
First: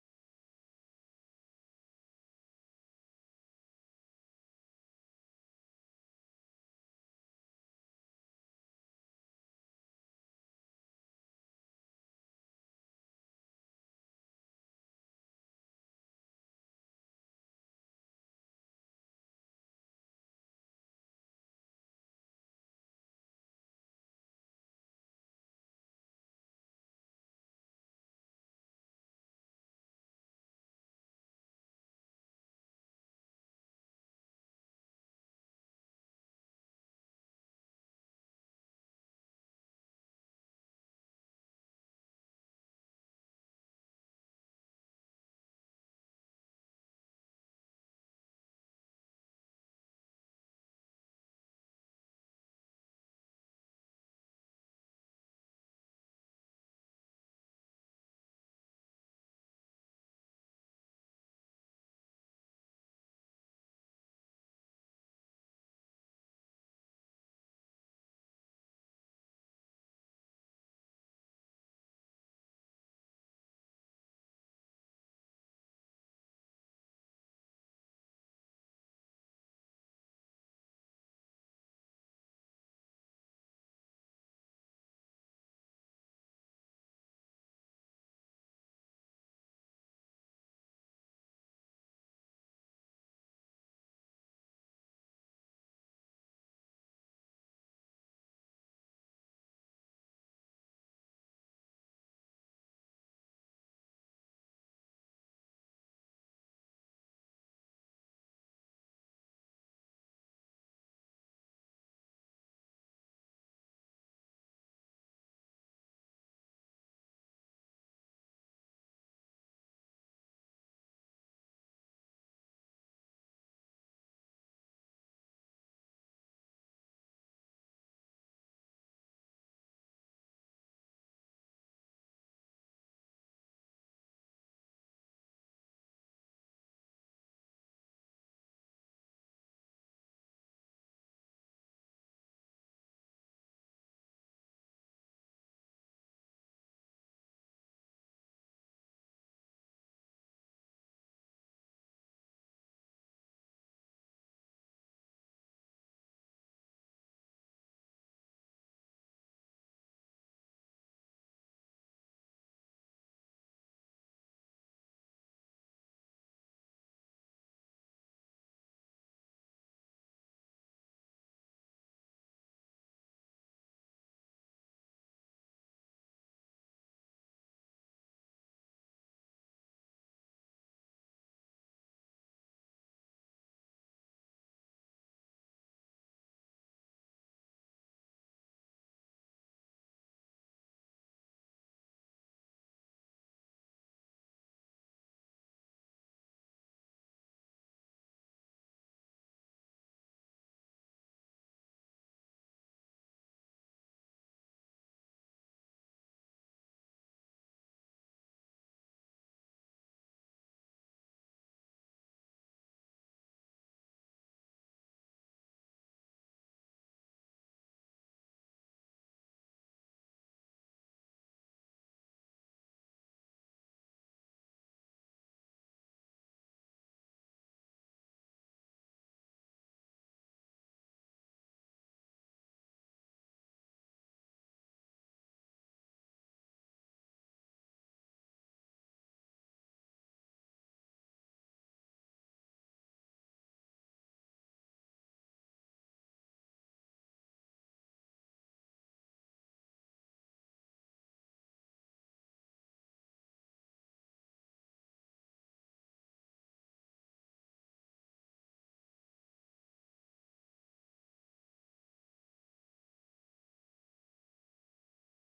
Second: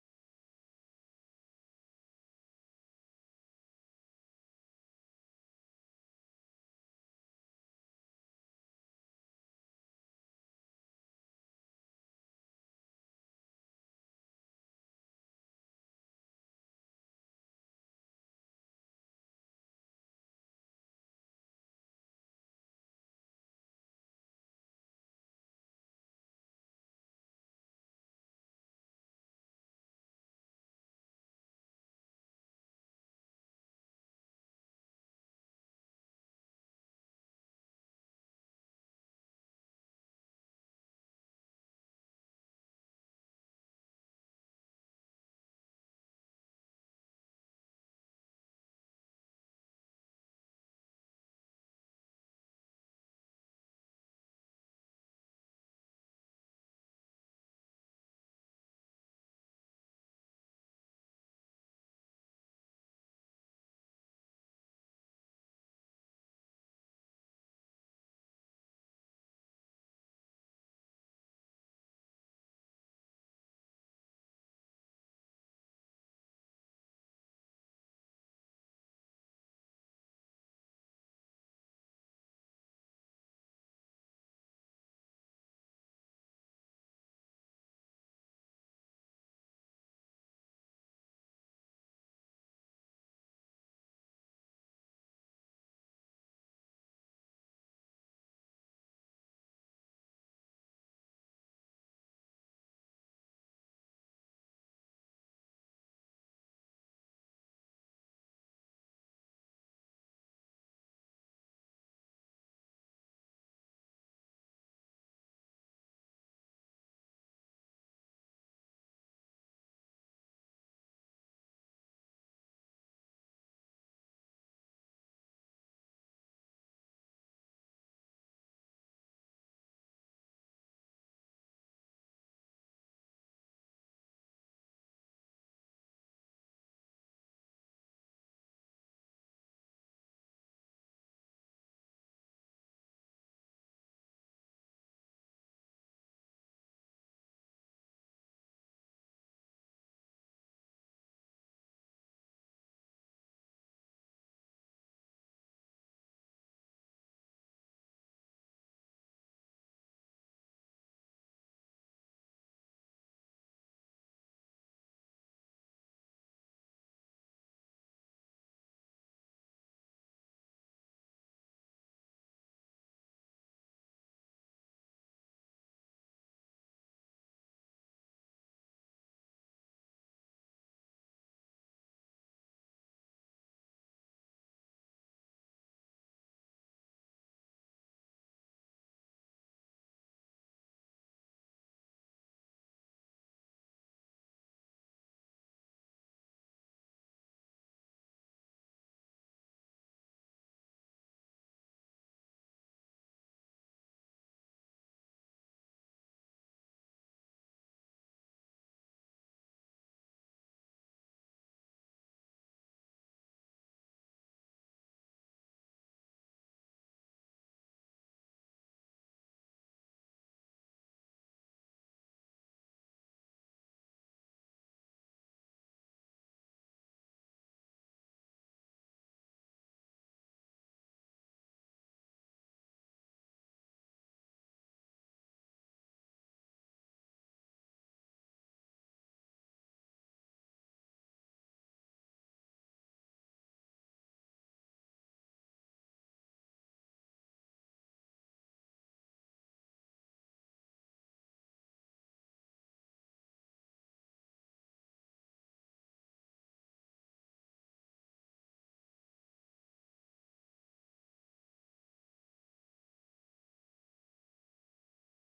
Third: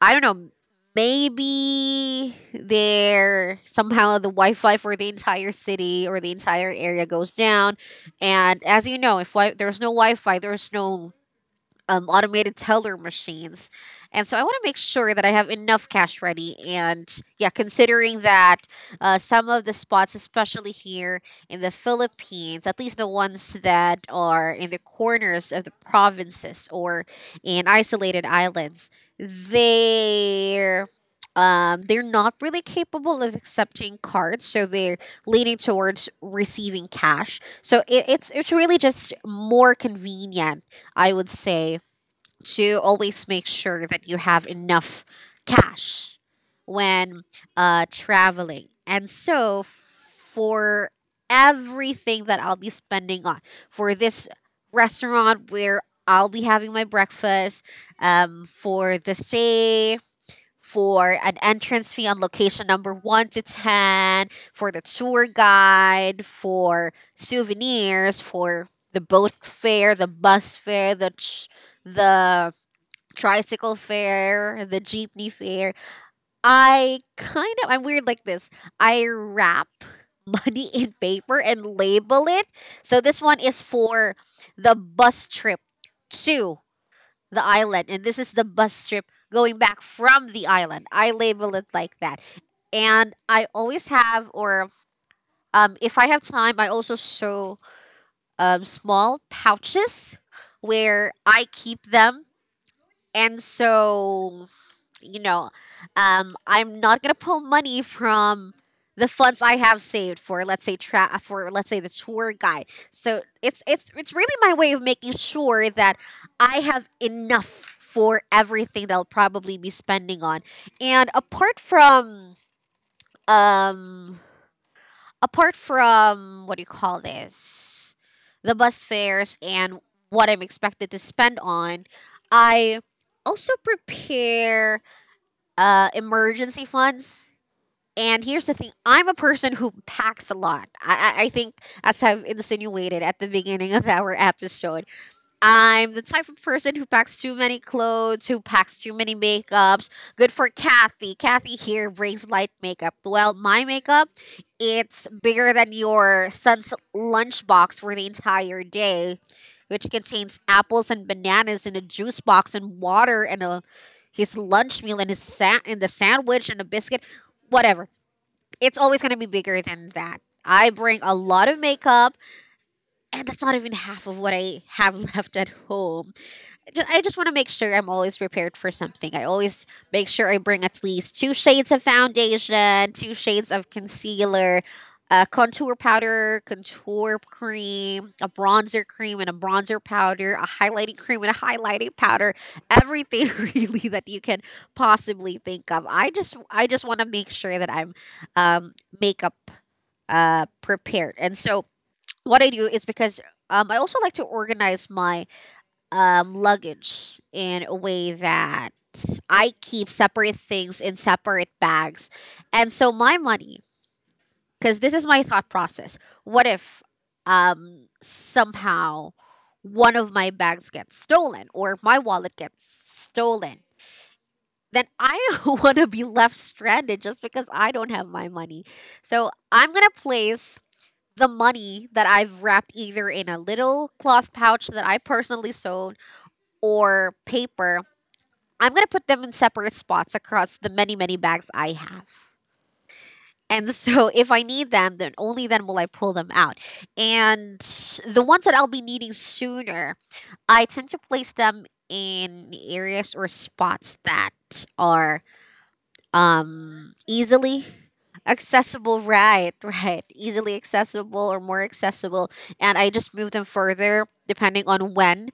[SPEAKER 1] I don't know. Maybe there somehow the Wi-Fi for the entire city or the entire area goes down, and as you know, if there's no Wi-Fi, there's no automated teller machines. And so I want to make sure that I have enough cash ready. And yeah, considering that some of the spots, especially here in the Philippines, at least the ones that are in the corners of the provinces or in isolated islands, they're. they're not really capable of accepting cards, so they're leaning towards receiving cash. So it's really just more convenient, I would say, to always make sure that you have enough cash when traveling. And so, for everything that I'll be spending on, for this restaurant where I'll be having my breakfast, for the stay, for an entrance fee on location number one to 10, for the tour guide, for souvenirs, for the boat fare, the bus fare, the tricycle fare, the jeepney fare. I kind of I'm weird like this. I wrap money in paper and label it. So this one is for the bus trip to the island, and this is the bus trip going back from the island. I label it like that. And I always have, or if I have time I also sew small pouches where I keep them. And so, you know, I'm not gonna pull money from the funds I have saved for, let's say, tra- for let's say the tour guide. So it's really my way of making sure that I have enough for everything that I'll probably be spending on. And apart from um, what do you call this, the bus fares and what I'm expected to spend on, I also prepare emergency funds. And here's the thing: I'm a person who packs a lot. I think, as I've insinuated at the beginning of our episode, I'm the type of person who packs too many clothes, who packs too many makeups. Good for Kathy. Kathy here brings light makeup. Well, my makeup, it's bigger than your son's lunchbox for the entire day, which contains apples and bananas in a juice box, and water, and a his lunch meal, and the sandwich and a biscuit, whatever. It's always gonna be bigger than that. I bring a lot of makeup, and that's not even half of what I have left at home. I just want to make sure I'm always prepared for something. I always make sure I bring at least two shades of foundation, two shades of concealer, a contour powder, contour cream, a bronzer cream and a bronzer powder, a highlighting cream and a highlighting powder, everything really that you can possibly think of. I just want to make sure that I'm um, makeup prepared. And so what I do is, because I also like to organize my luggage in a way that I keep separate things in separate bags. And so my money, because this is my thought process. What if somehow one of my bags gets stolen or my wallet gets stolen? Then I don't want to be left stranded just because I don't have my money. So I'm going to place the money that I've wrapped either in a little cloth pouch that I personally sewed or paper. I'm going to put them in separate spots across the many, many bags I have. And so if I need them, then only then will I pull them out. And the ones that I'll be needing sooner, I tend to place them in areas or spots that are easily accessible. Right, right, easily accessible or more accessible. And I just move them further depending on when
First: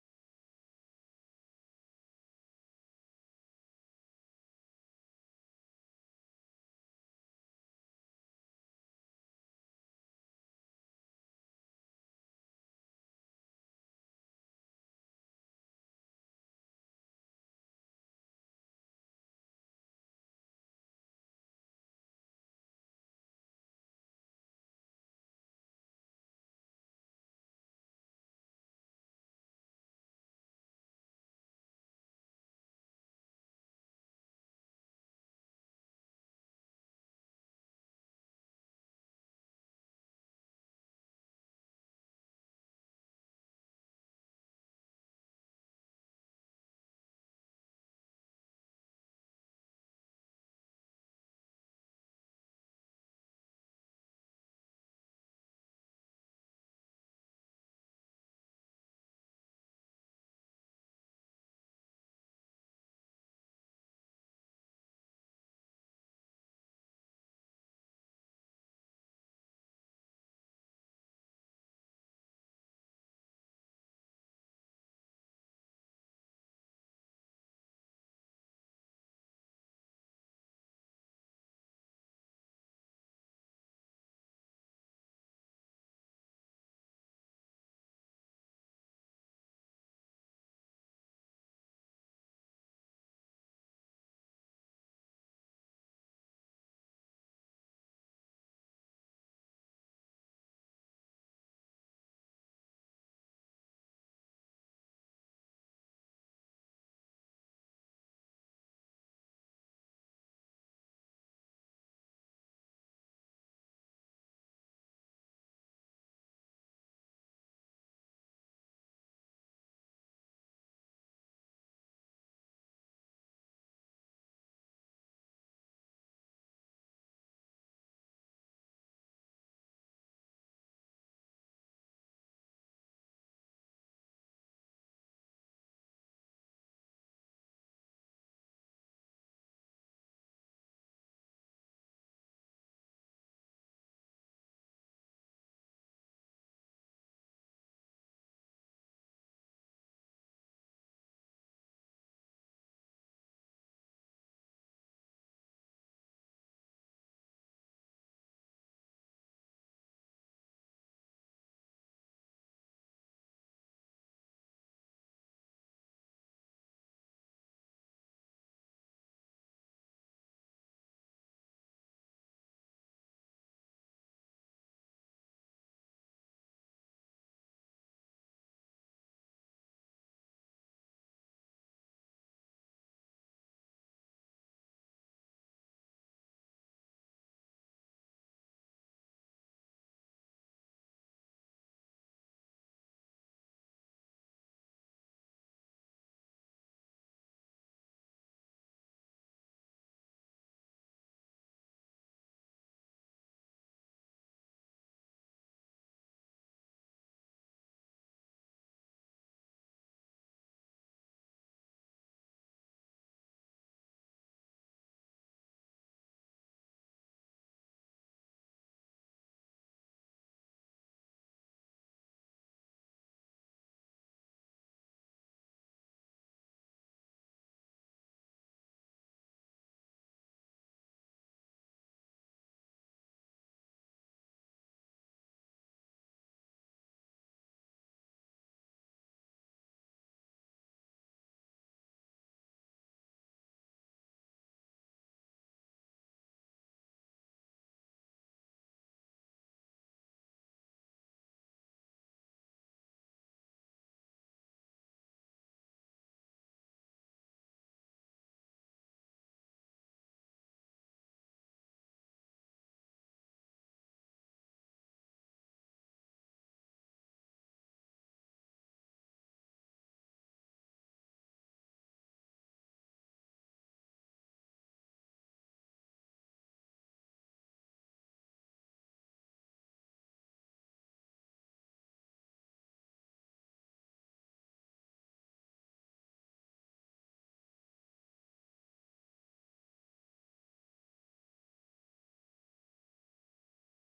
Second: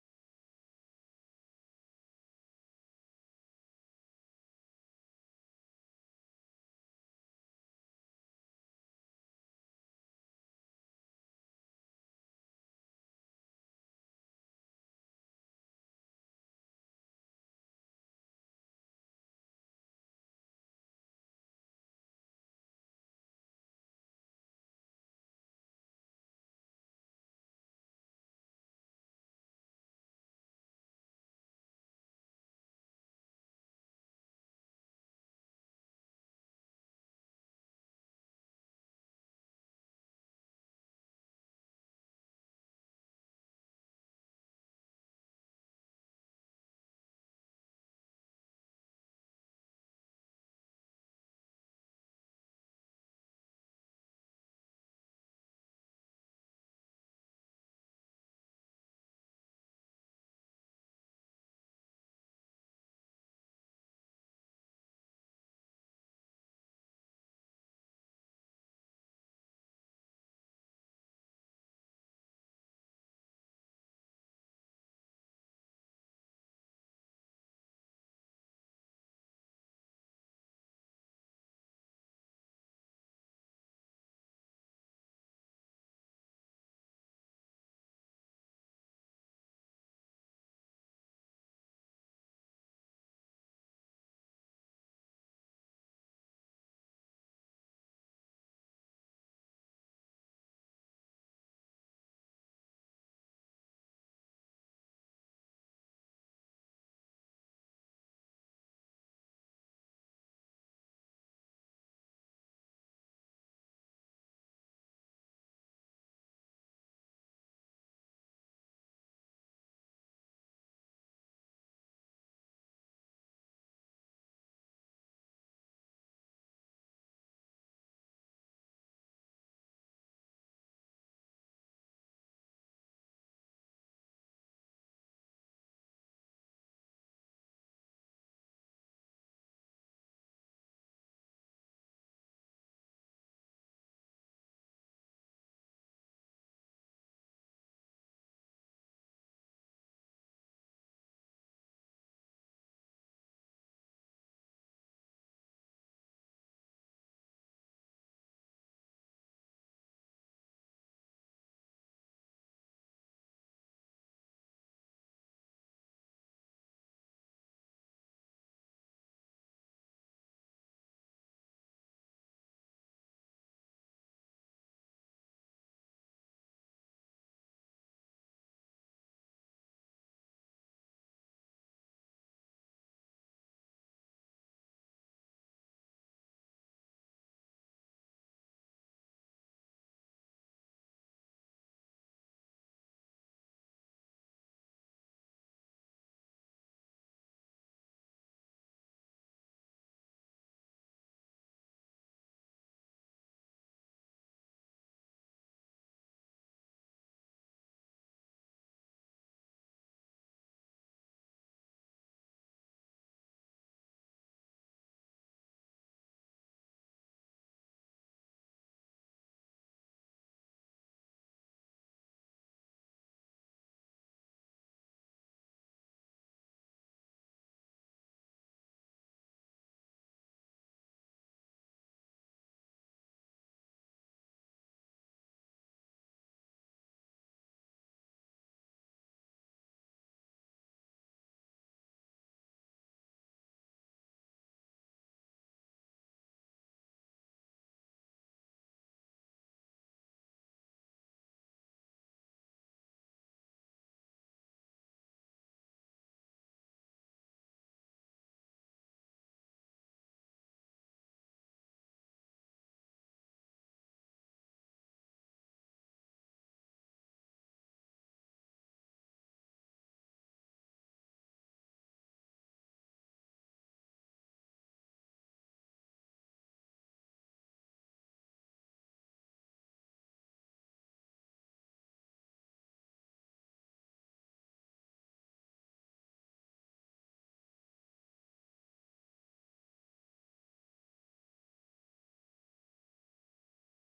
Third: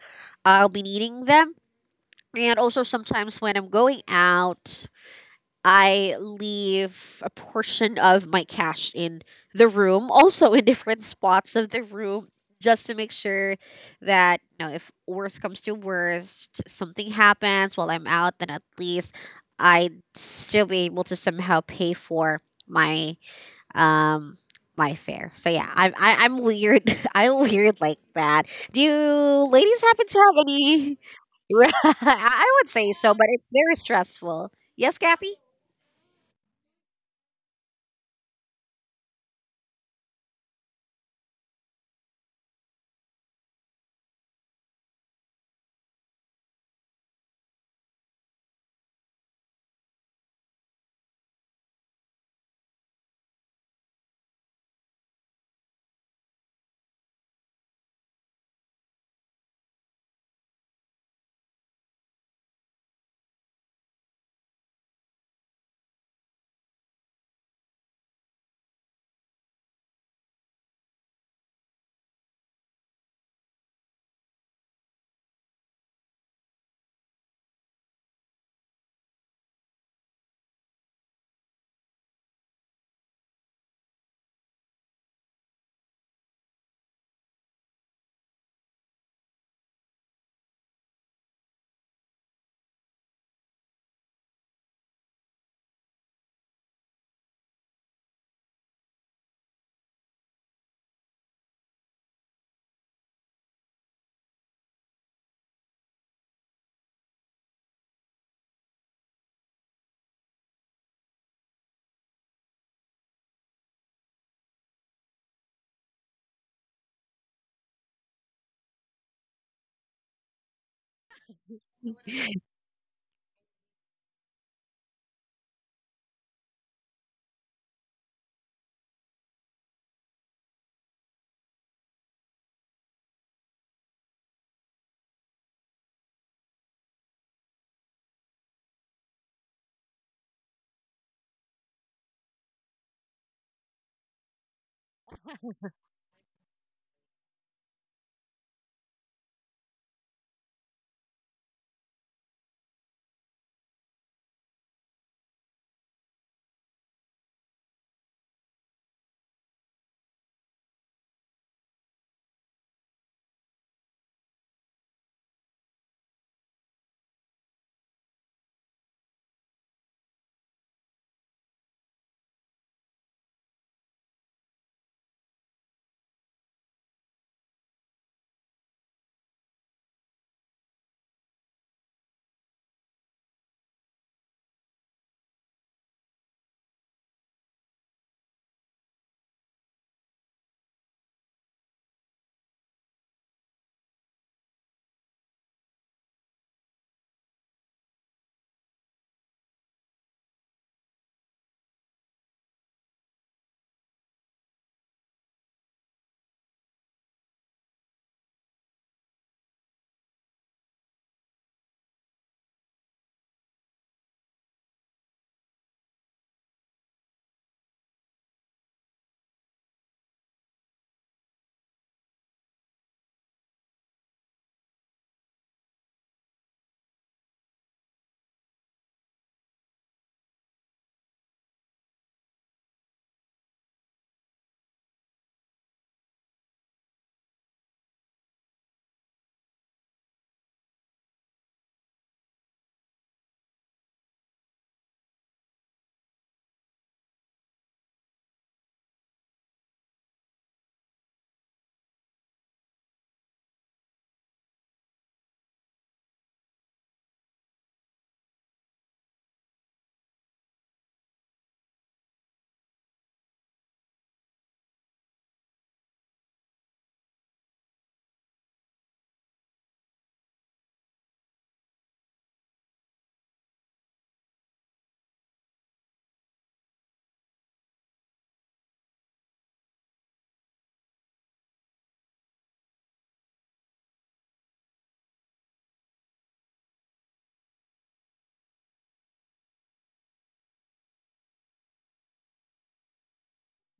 [SPEAKER 1] I'll be needing them. And also sometimes when I'm going out, I leave a portion of my cash in the room, also in different spots of the room, just to make sure that, you know, if worst comes to worst, something happens while I'm out, then at least I'd still be able to somehow pay for my um my fare. So yeah, I'm weird. I'm weird like that. Do you ladies happen to have any? I would say so, but it's very stressful. Yes, Kathy.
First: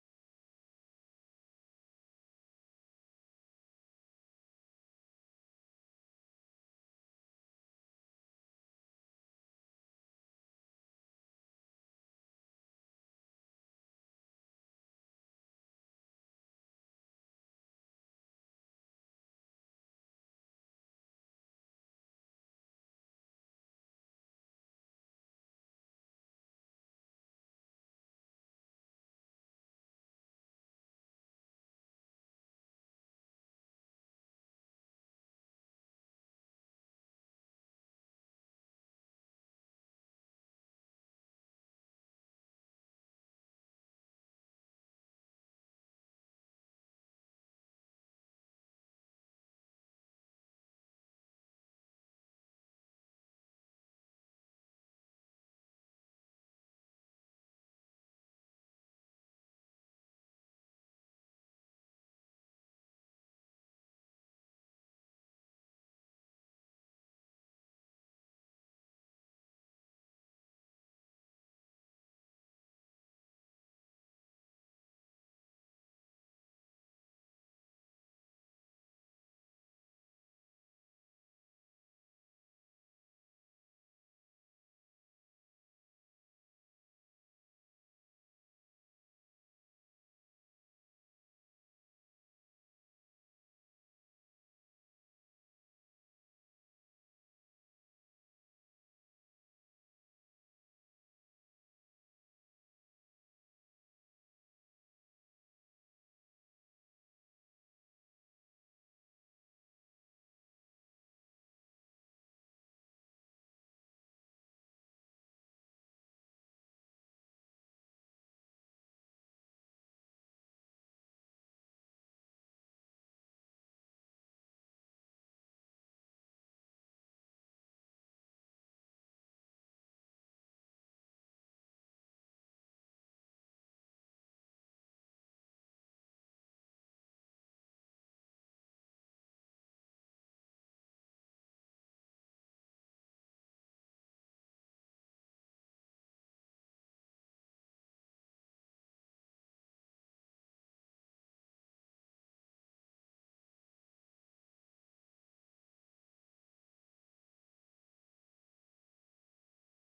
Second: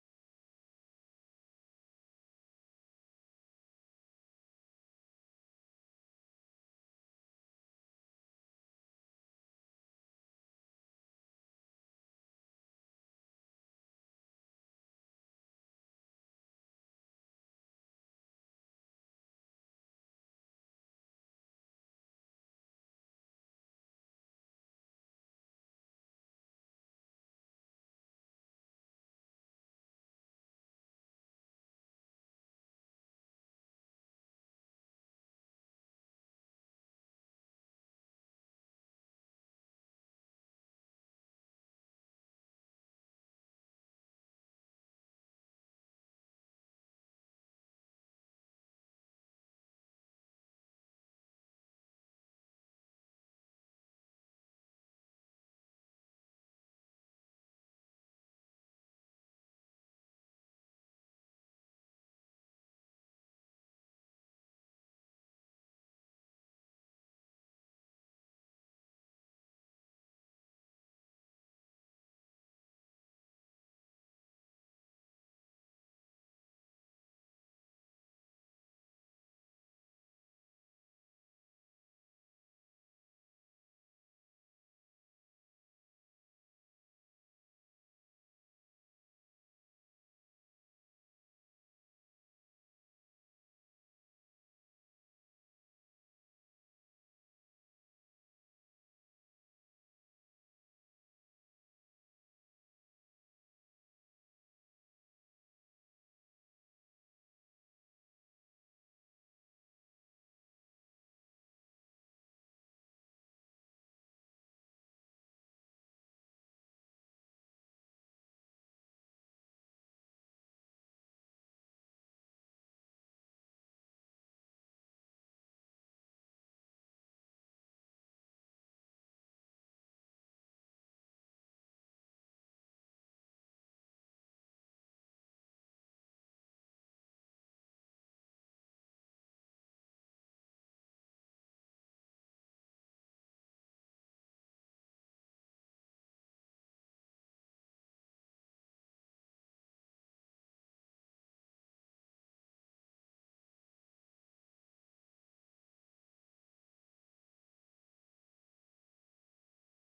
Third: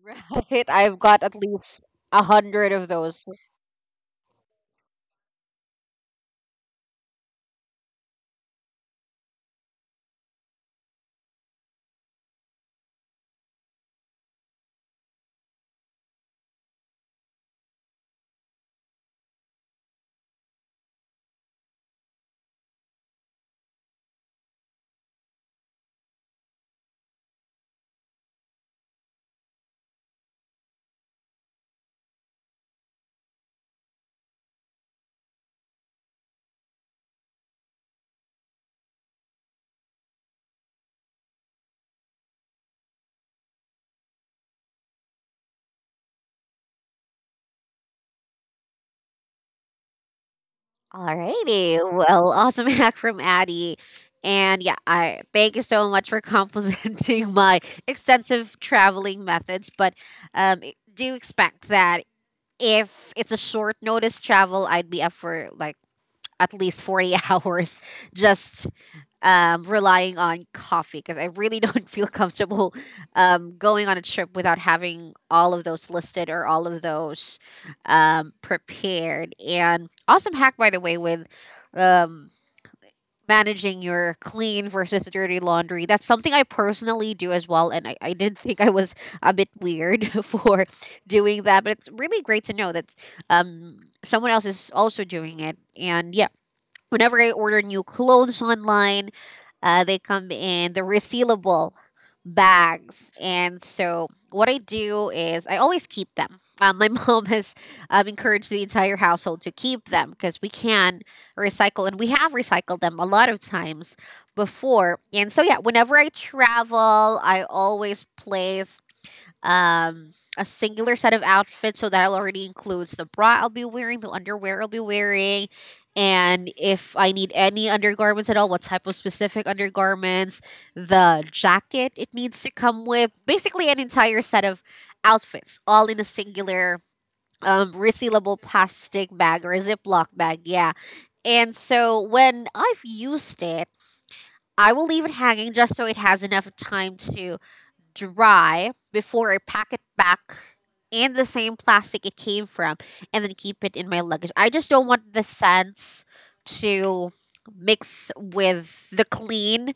[SPEAKER 1] Right. I've got at least a hundred of those. Alrighty. Well, awesome hack from Addie. And yeah, I thank you so much for complimenting my extensive traveling methods. But um, do expect that if it's a short notice travel, I'd be up for like at least 40 hours just relying on coffee, because I really don't feel comfortable going on a trip without having all of those listed or all of those prepared. And awesome hack, by the way, with um, managing your clean versus dirty laundry. That's something I personally do as well. And I did think I was a bit weird for doing that, but it's really great to know that someone else is also doing it. And yeah, whenever I order new clothes online, they come in the resealable bags. And so what I do is I always keep them. My mom has encouraged the entire household to keep them because we can recycle, and we have recycled them a lot of times before. And so, yeah, whenever I travel, I always place a singular set of outfits, so that already includes the bra I'll be wearing, the underwear I'll be wearing, and if I need any undergarments at all, what type of specific undergarments, the jacket it needs to come with, basically an entire set of outfits, all in a singular resealable plastic bag or a Ziploc bag, yeah. And so when I've used it, I will leave it hanging just so it has enough time to dry before I pack it back in the same plastic it came from, and then keep it in my luggage. I just don't want the scents to mix with the clean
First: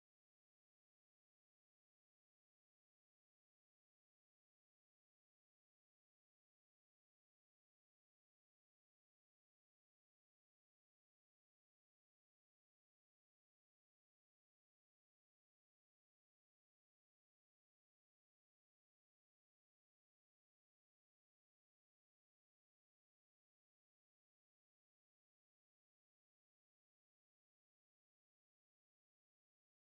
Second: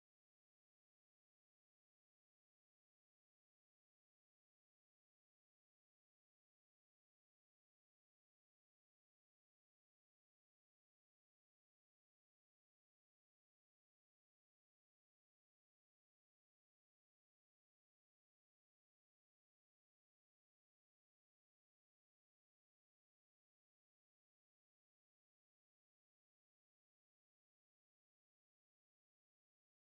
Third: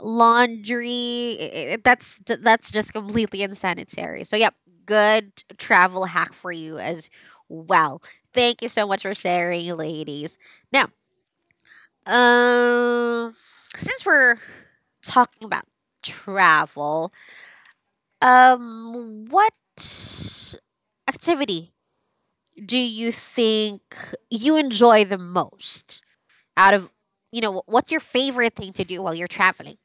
[SPEAKER 1] laundry. That's just completely unsanitary. So yep, good travel hack for you as well. Thank you so much for sharing, ladies. Now, um, since we're talking about travel, what activity do you think you enjoy the most out of, you know, what's your favorite thing to do while you're traveling?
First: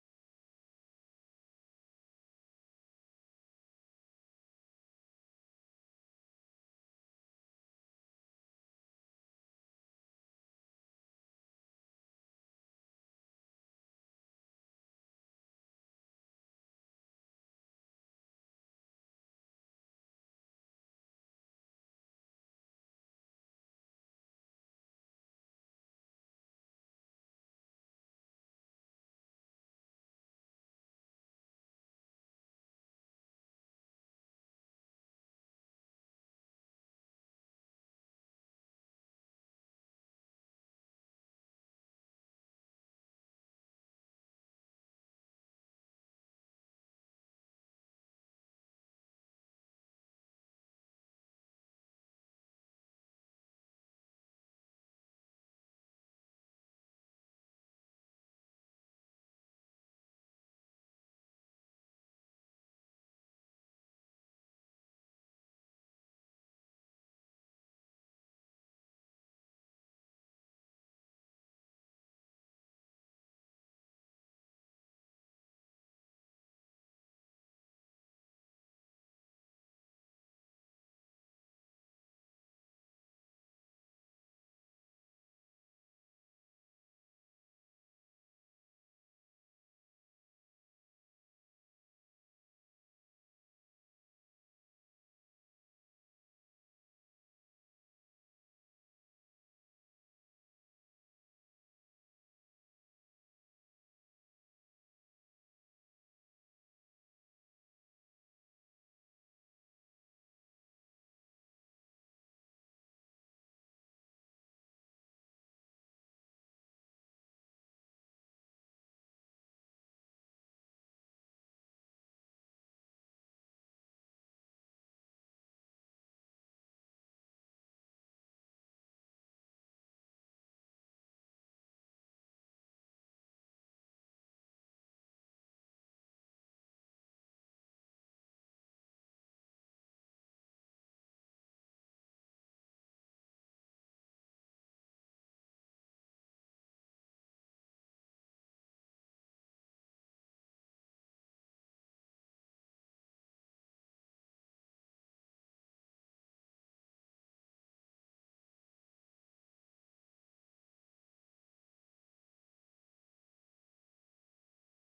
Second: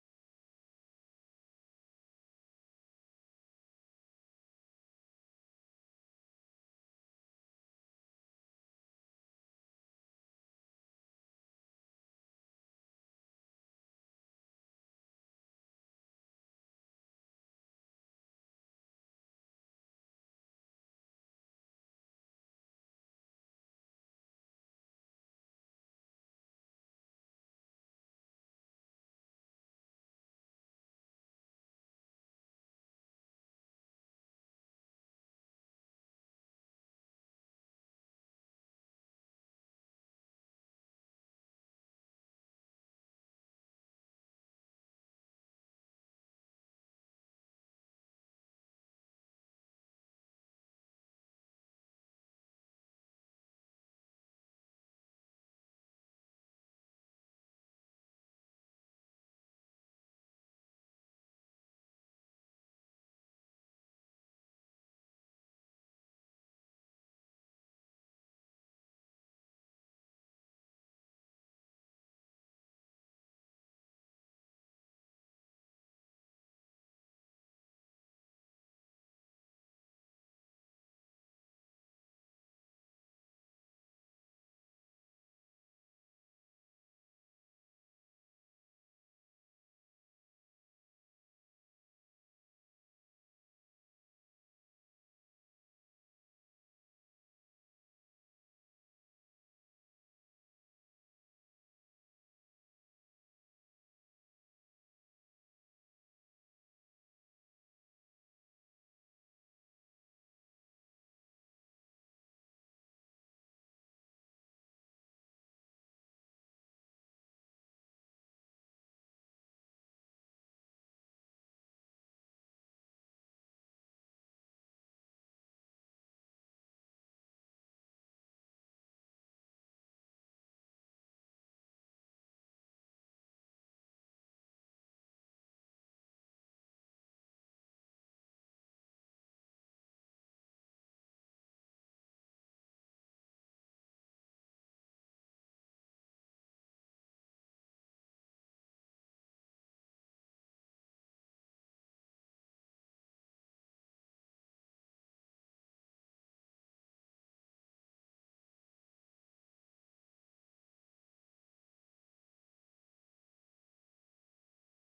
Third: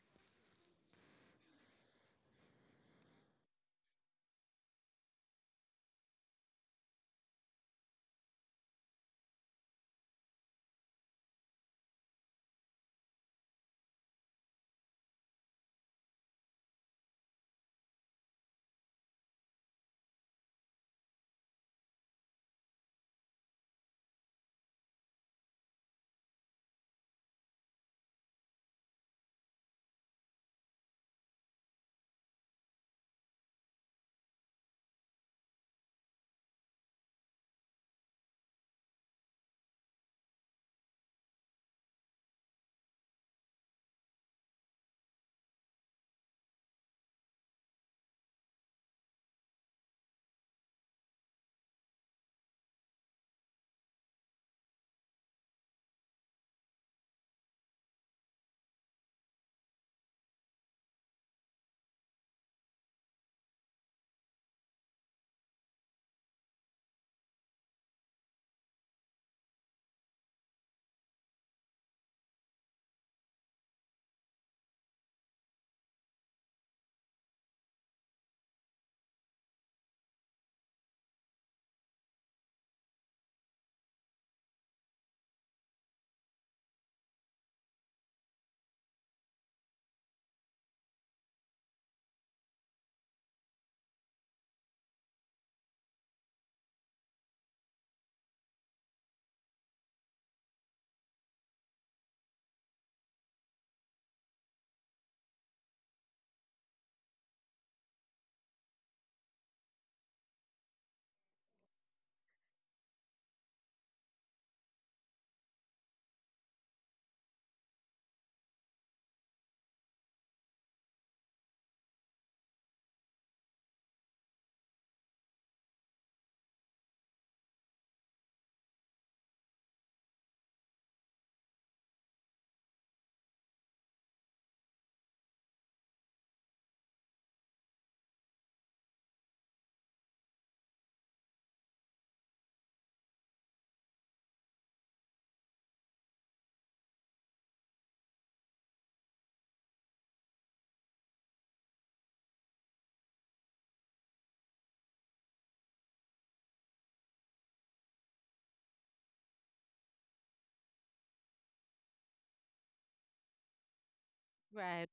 [SPEAKER 1] Right.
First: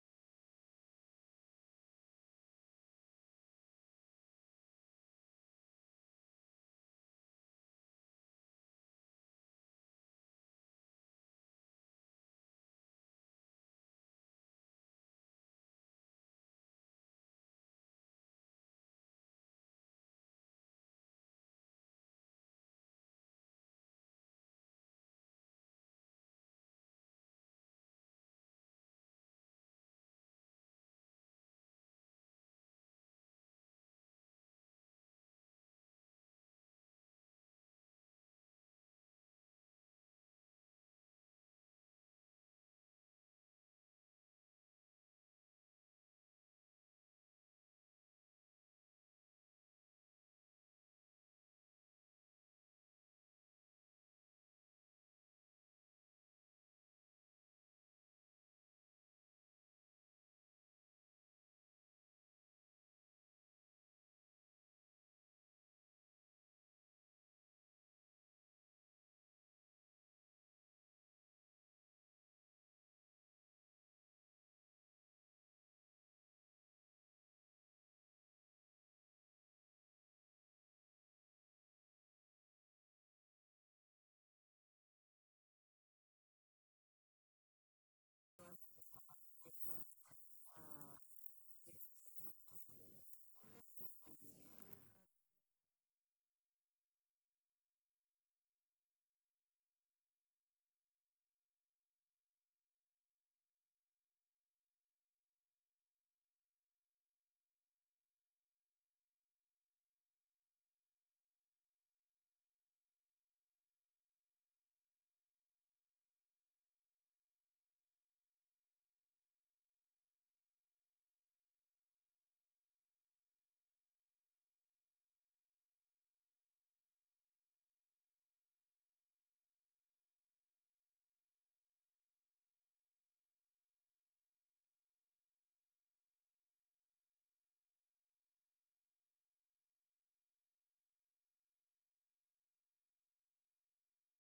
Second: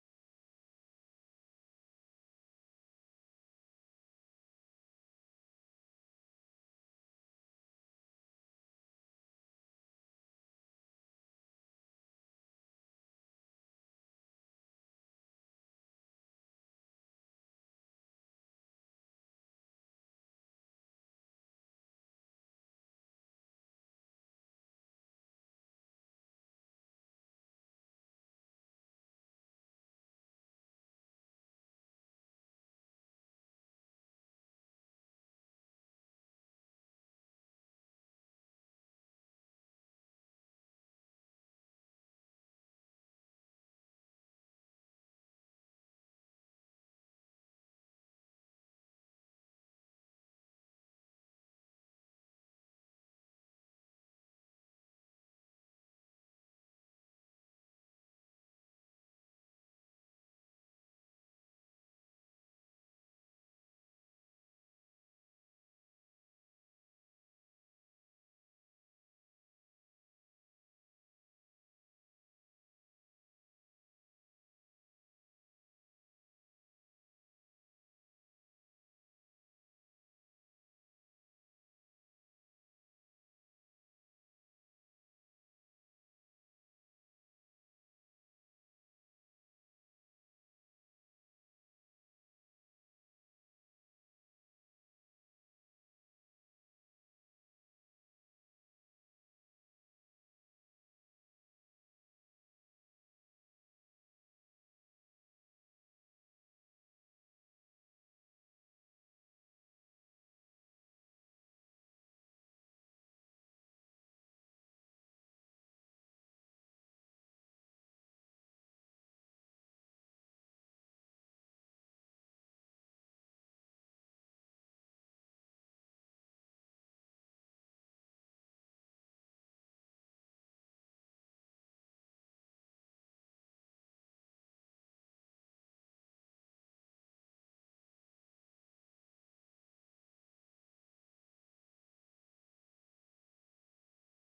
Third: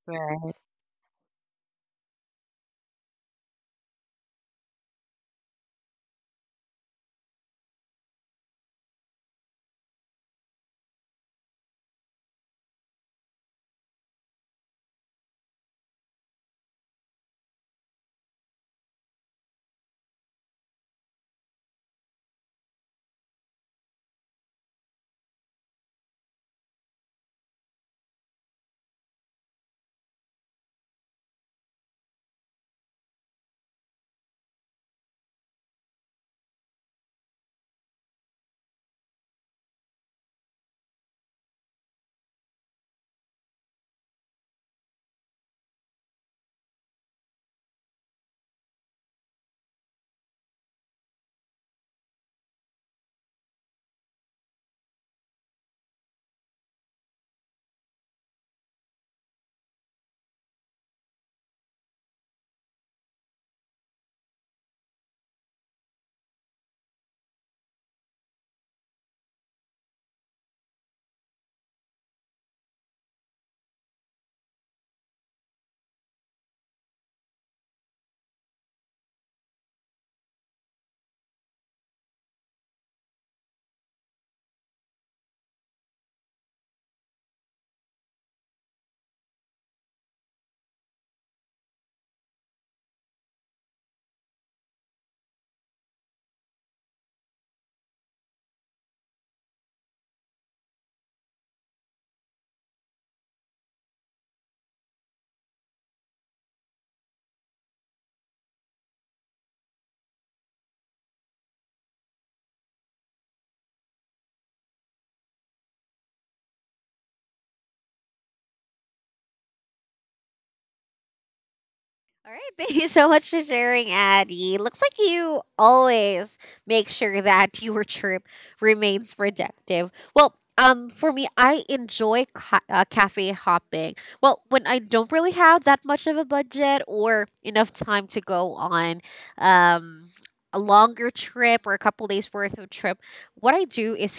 [SPEAKER 1] All right, thank you so much for sharing, Addie. Looks like you always make sure that your trip remains productive. Well, for me, I enjoy cafe hopping. Well, when I don't really have that much of a budget or enough time to go on um, a longer trip or a couple days worth of trip, what I do is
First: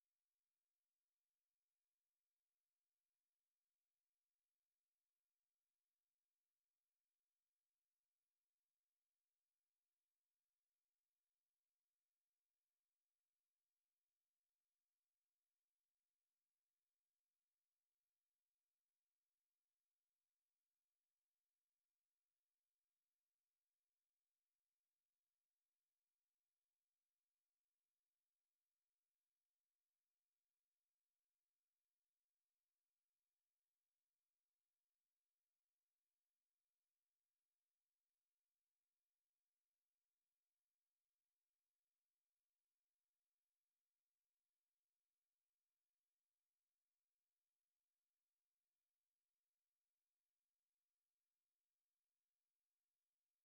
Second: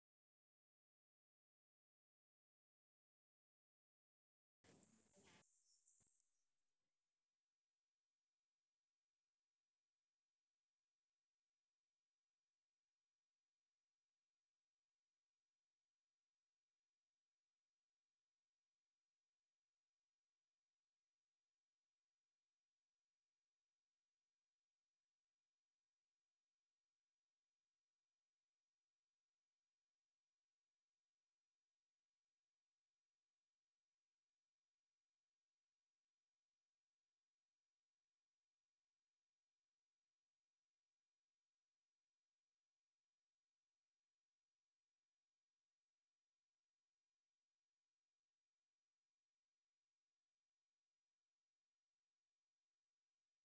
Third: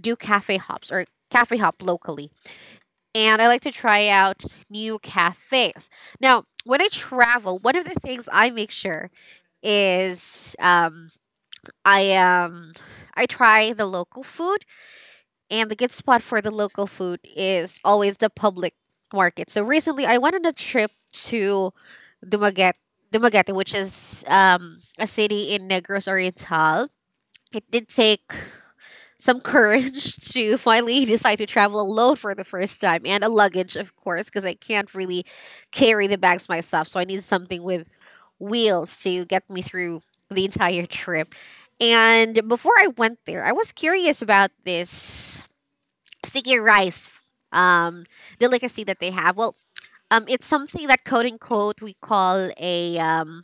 [SPEAKER 1] do cafe hops or cafe hop locally, and I like to try out new cafes. Now, when I travel, one of the things I make sure is I um, I try the local food, and the good spot for the local food is always the public market. So recently, I went on a trip to Dumaguete, Dumaguete, which is a city in Negros Oriental. It did take some courage to finally decide to travel alone for the first time and a luggage, of course, because I can't really carry the bags myself. So I need something with wheels to get me through the entire trip. And before I went there, I was curious about this sticky rice um, delicacy that they have. Well, it's something that, quote unquote, we call a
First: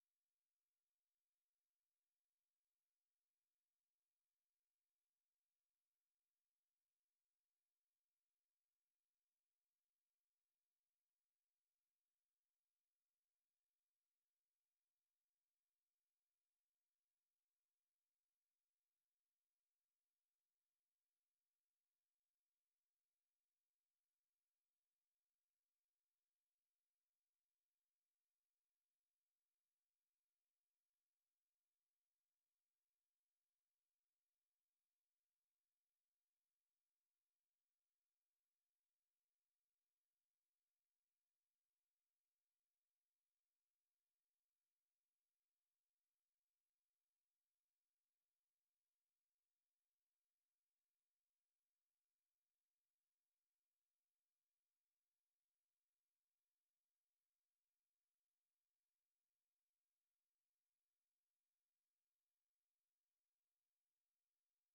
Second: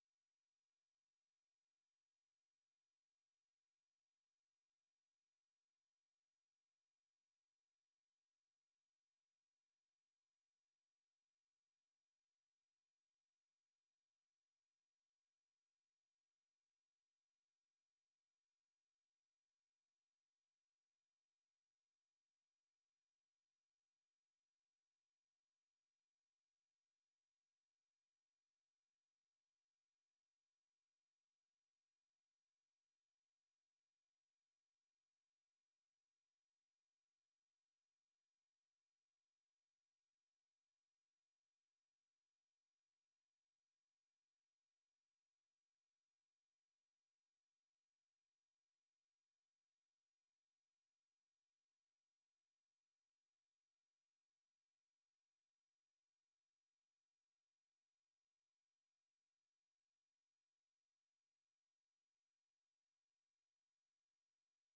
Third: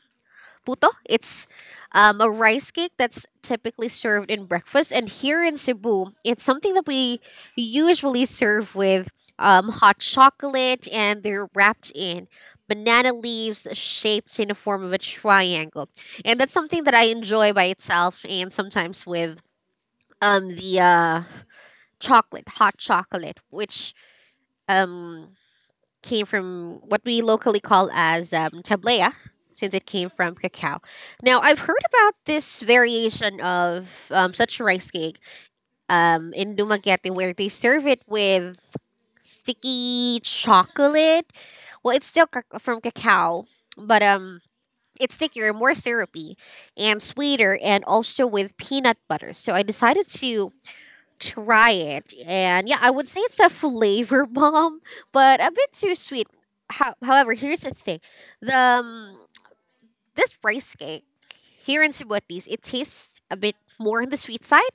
[SPEAKER 1] puto. It's a rice cake that's typically served in breakfast. And here in Cebu, it's something that we usually serve with hot chocolate, and they're wrapped in banana leaves shaped in the form of a triangle. And that's something that I enjoy by itself and sometimes with the chocolate, hot chocolate, which um, came from what we locally call as tablea, since it came from cacao. Now, I've heard about this variation of such rice cake in Dumaguete, where they serve it with sticky chocolate. Well, it's still from cacao, but it's thicker, more syrupy, and sweeter, and also with peanut butter. So I decided to try it. And yeah, I would say it's a flavor bomb, but a bit too sweet. However, here's the thing: the this rice cake here in Cebu, at least, it tastes a bit more on the sweet side.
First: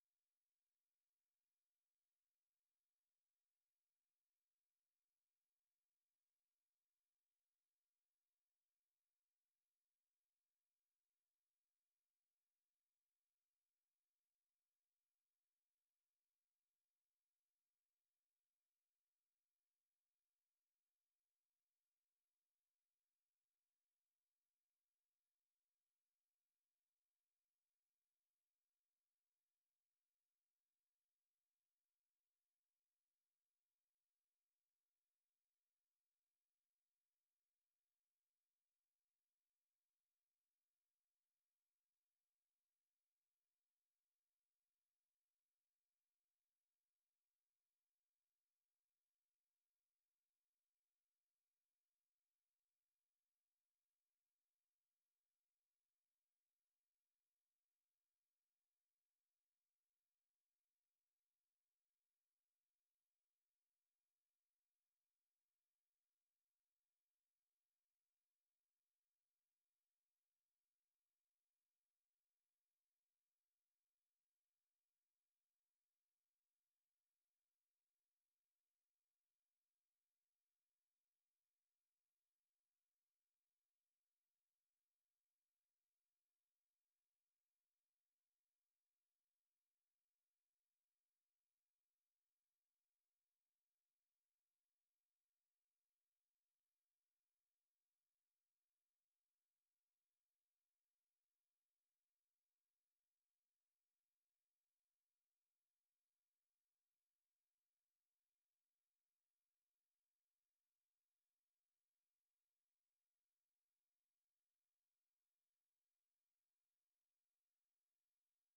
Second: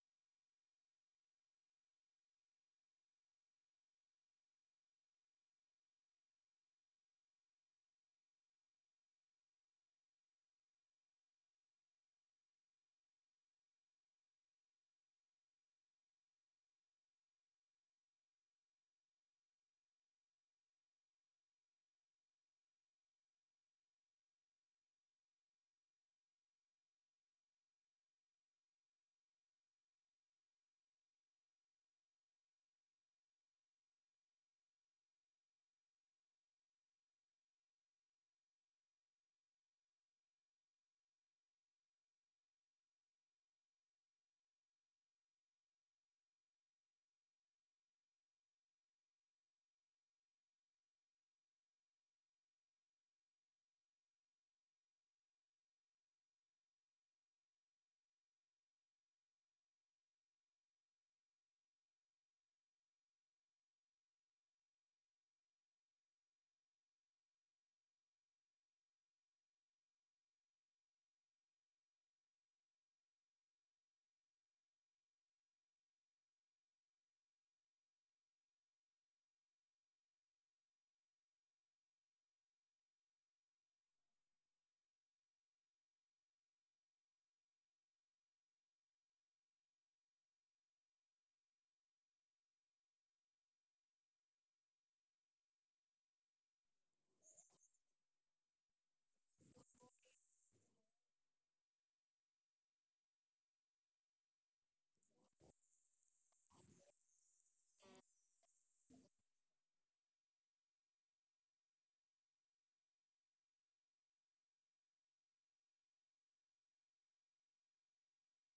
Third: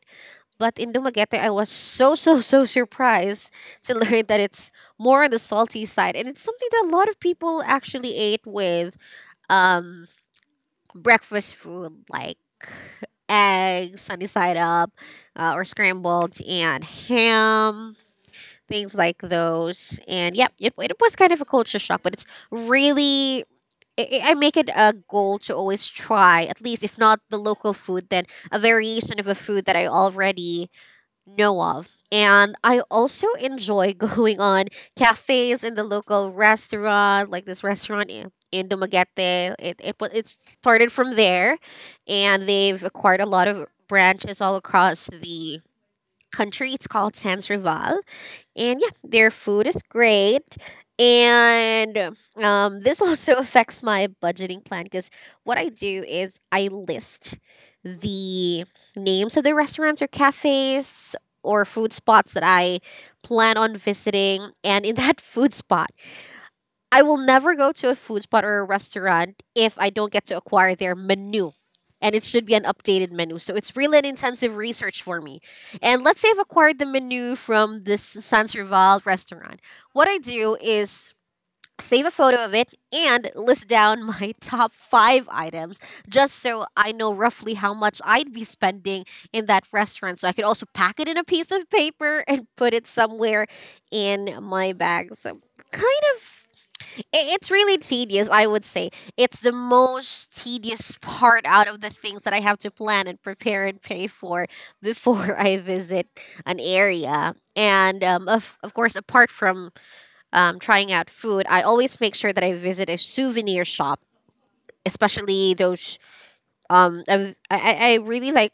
[SPEAKER 1] But in Dumaguete, I was so so so surprised to learn that it's more on the salty side, and it's something that a lot of people actually ate with um breakfast food like eggs sunny side up, or scrambled and ham, things like those. And yeah, it was kind of a culture shock, but it's really. I make it a goal to always try, at least if not the local food, then a variation of a food that I already know of. And I also enjoy going on cafes in the local restaurant, like this restaurant in Dumaguete. It started from there, and they've acquired a lot of branches all across the country. It's called Sans Rival, and yeah, their food is great. And this also affects my budgeting plan because what I do is I list the names of the restaurants or cafes or food spots that I plan on visiting. And in that food spot, I will never go to a food spot or a restaurant if I don't get to acquire their menu. And it should be an updated menu. So it's really an intensive research for me. And let's say I've acquired the menu from this San Serval restaurant. What I do is save a photo of it and list down my top five items just so I know roughly how much I'd be spending in that restaurant. So I could also pack it in a piece of paper and put it somewhere in my bag. So kind of It's really tedious, I would say. It's the most tedious part out of the things that I have to plan and prepare and pay for before I visit an area. And of course, apart from trying out food, I always make sure that I visit a souvenir shop, especially those. Um, I've- I, I really like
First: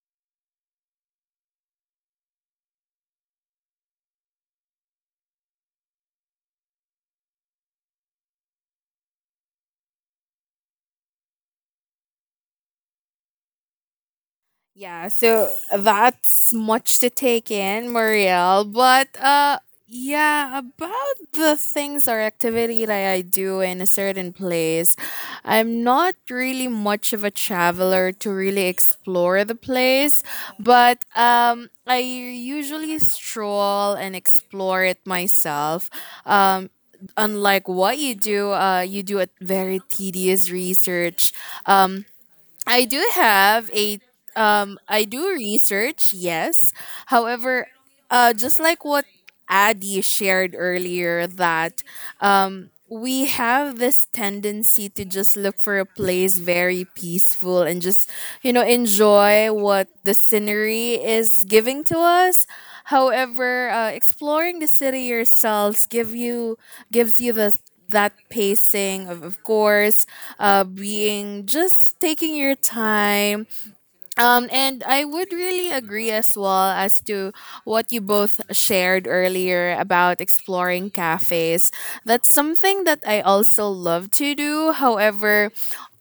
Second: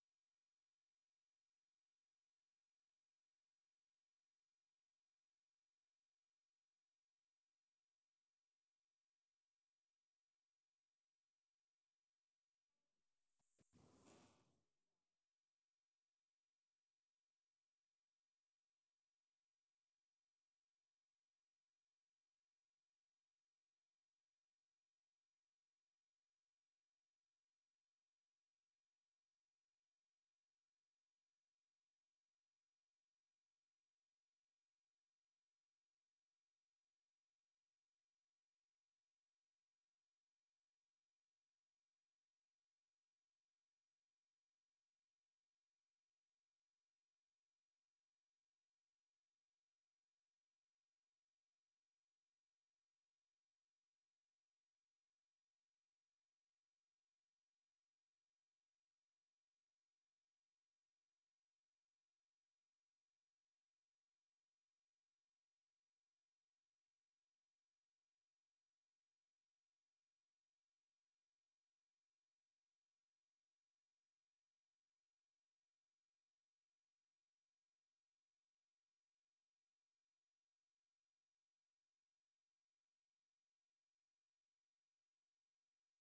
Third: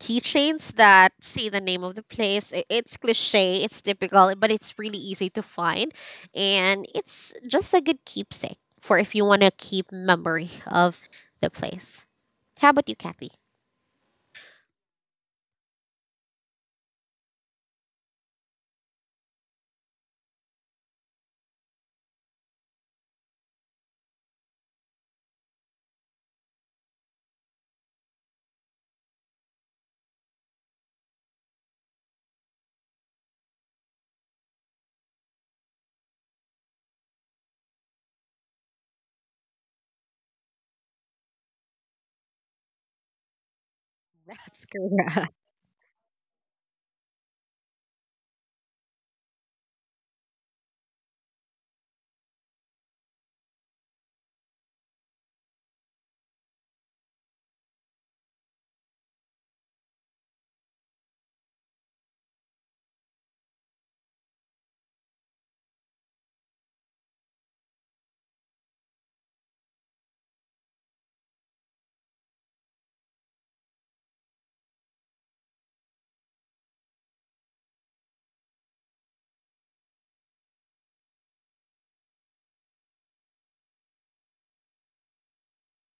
[SPEAKER 1] keychains that say the name of the place. It's cliche, it's typical, but it's really easy to find. And it's just a good keepsake for if you want to keep memory of the place. How about you, Kathy?
[SPEAKER 2] Yeah, so that's much to take in, Marielle. But yeah, about the things or activity that I do in a certain place, I'm not really much of a traveler to really explore the place, but I usually stroll and explore it myself. Um Unlike what you do a very tedious research. Um, I do have a
[SPEAKER 1] That's
[SPEAKER 2] I do
[SPEAKER 1] correct.
[SPEAKER 2] research, yes. However, just like what Addie shared earlier, that we have this tendency to just look for a place very peaceful and just, you know, enjoy what the scenery is giving to us. However, exploring the city yourselves give you gives you the that pacing of course, being just taking your time, and I would really agree as well as to what you both shared earlier about exploring cafes. That's something that I also love to do. However,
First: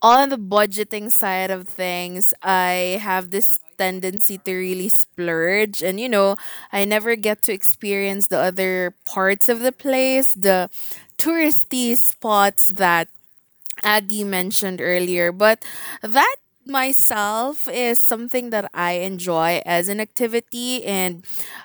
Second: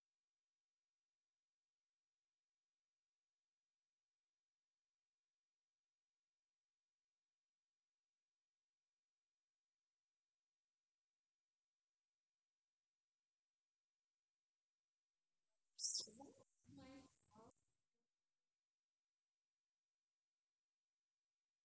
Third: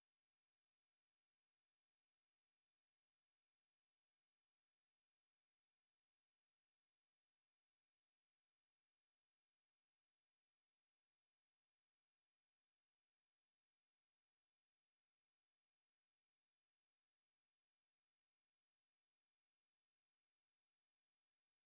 [SPEAKER 2] on the budgeting side of things, I have this tendency to really splurge, and you know I never get to experience the other parts of the place, the touristy spots that Adi mentioned earlier, but that myself is something that I enjoy as an activity. And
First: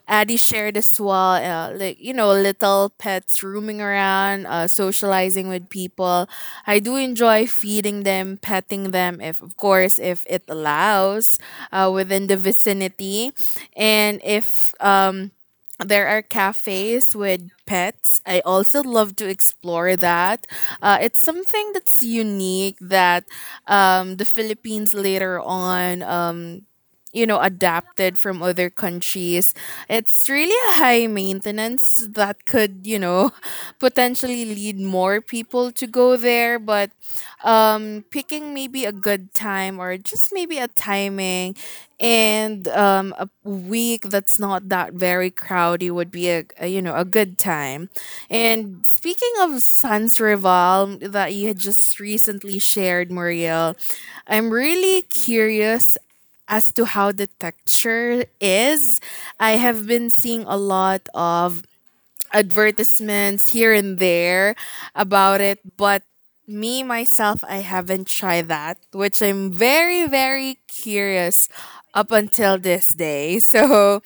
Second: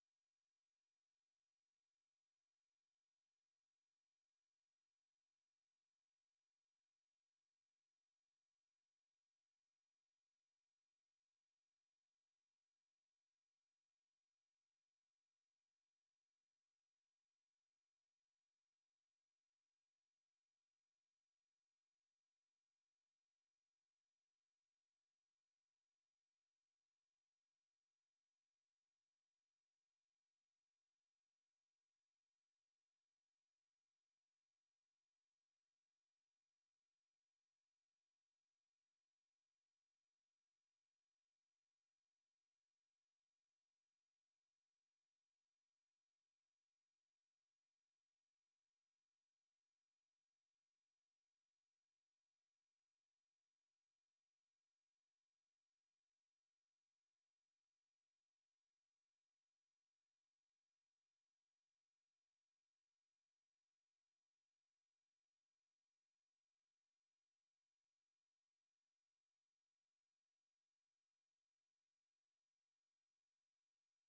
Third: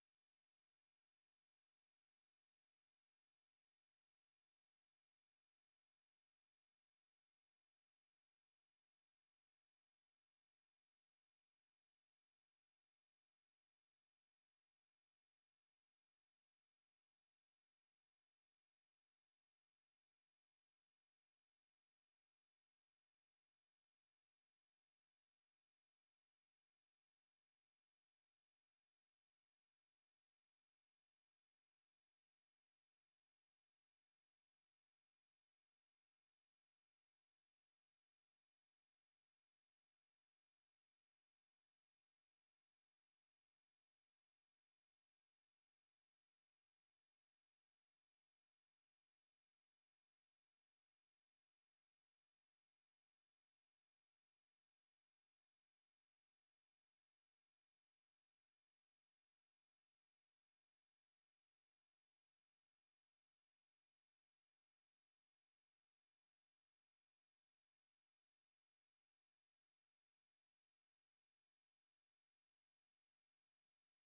[SPEAKER 2] Adi shared as well, like, you know, little pets roaming around, socializing with people. I do enjoy feeding them, petting them, if, of course, if it allows within the vicinity. And if, there are cafes with pets. I also love to explore that. It's something that's unique that the Philippines later on, you know, adapted from other countries. It's really a high maintenance that could, you know, potentially lead more people to go there. But picking maybe a good time or just maybe a timing and a week that's not that very crowdy would be a you know a good time. And speaking of sans rival that you had just recently shared, Muriel, I'm really curious as to how the texture is. I have been seeing a lot of advertisements here and there about it, but me myself, I haven't tried that, which I'm very, very curious up until this day. So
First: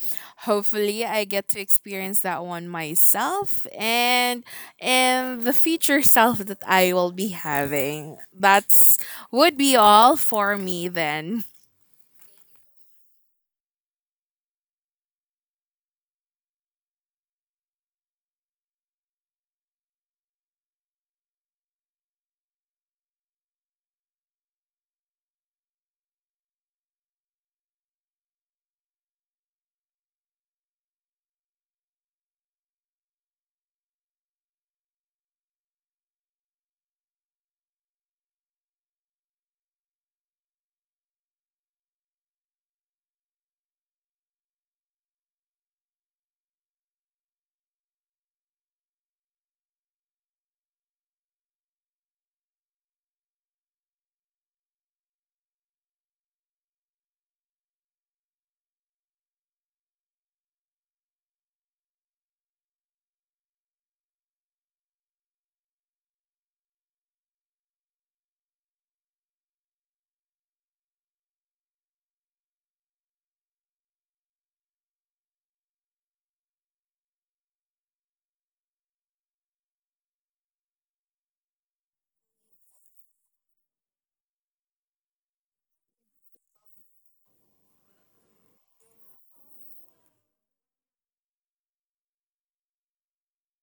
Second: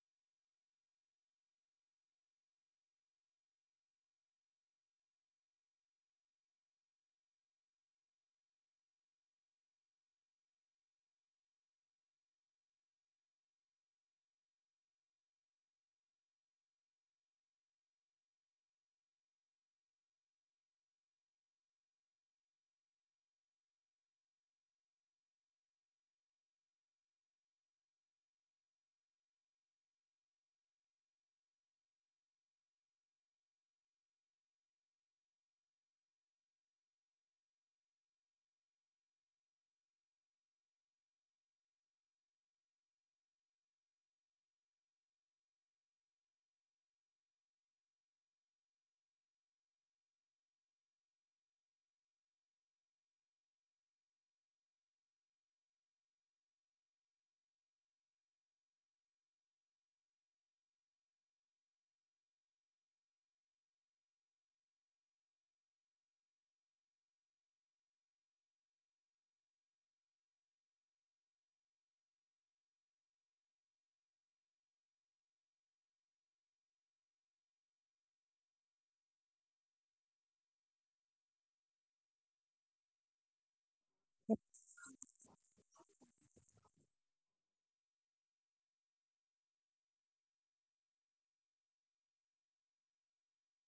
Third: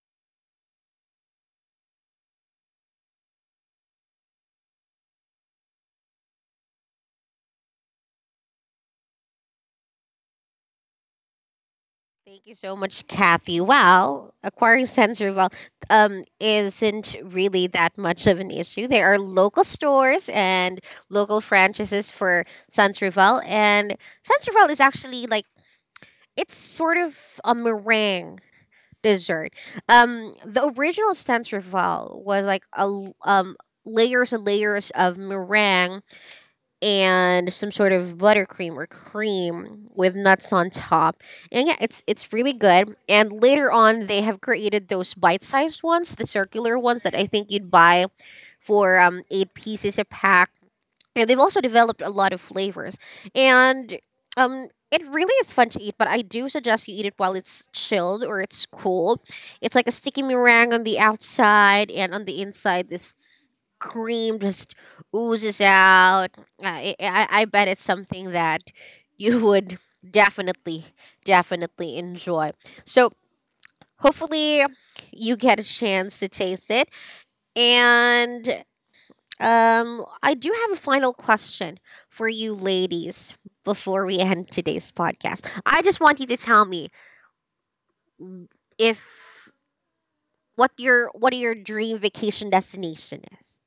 [SPEAKER 2] hopefully I get to experience that one myself and the future self that I will be having. That's would be all for me then.
[SPEAKER 1] Thank you so much, Kathy. Well, acquiring sensory well isn't really that much of an issue. There are local stores and local franchises for Santrival, and Santrival is actually like it's sort of a meringue dessert. The original Stenserval was like layers and layers of meringue and some sort of buttercream or cream with nuts on top. And yeah, it's really good. And later on they have created those bite-sized ones, the circular ones that I think you'd buy for 8 pieces a pack, and they've also developed a lot of flavors. And it really is fun to eat, but I do suggest you eat it while it's chilled or it's cool. It's like a sticky meringue on the outside, and on the inside, this cream just oozes out. I bet it's something that you would definitely, definitely enjoy. So, hopefully, you get a chance to taste it. And I do have a final question for you ladies before we end today's podcast. I just want you to tell me if what your dream vacation destination is.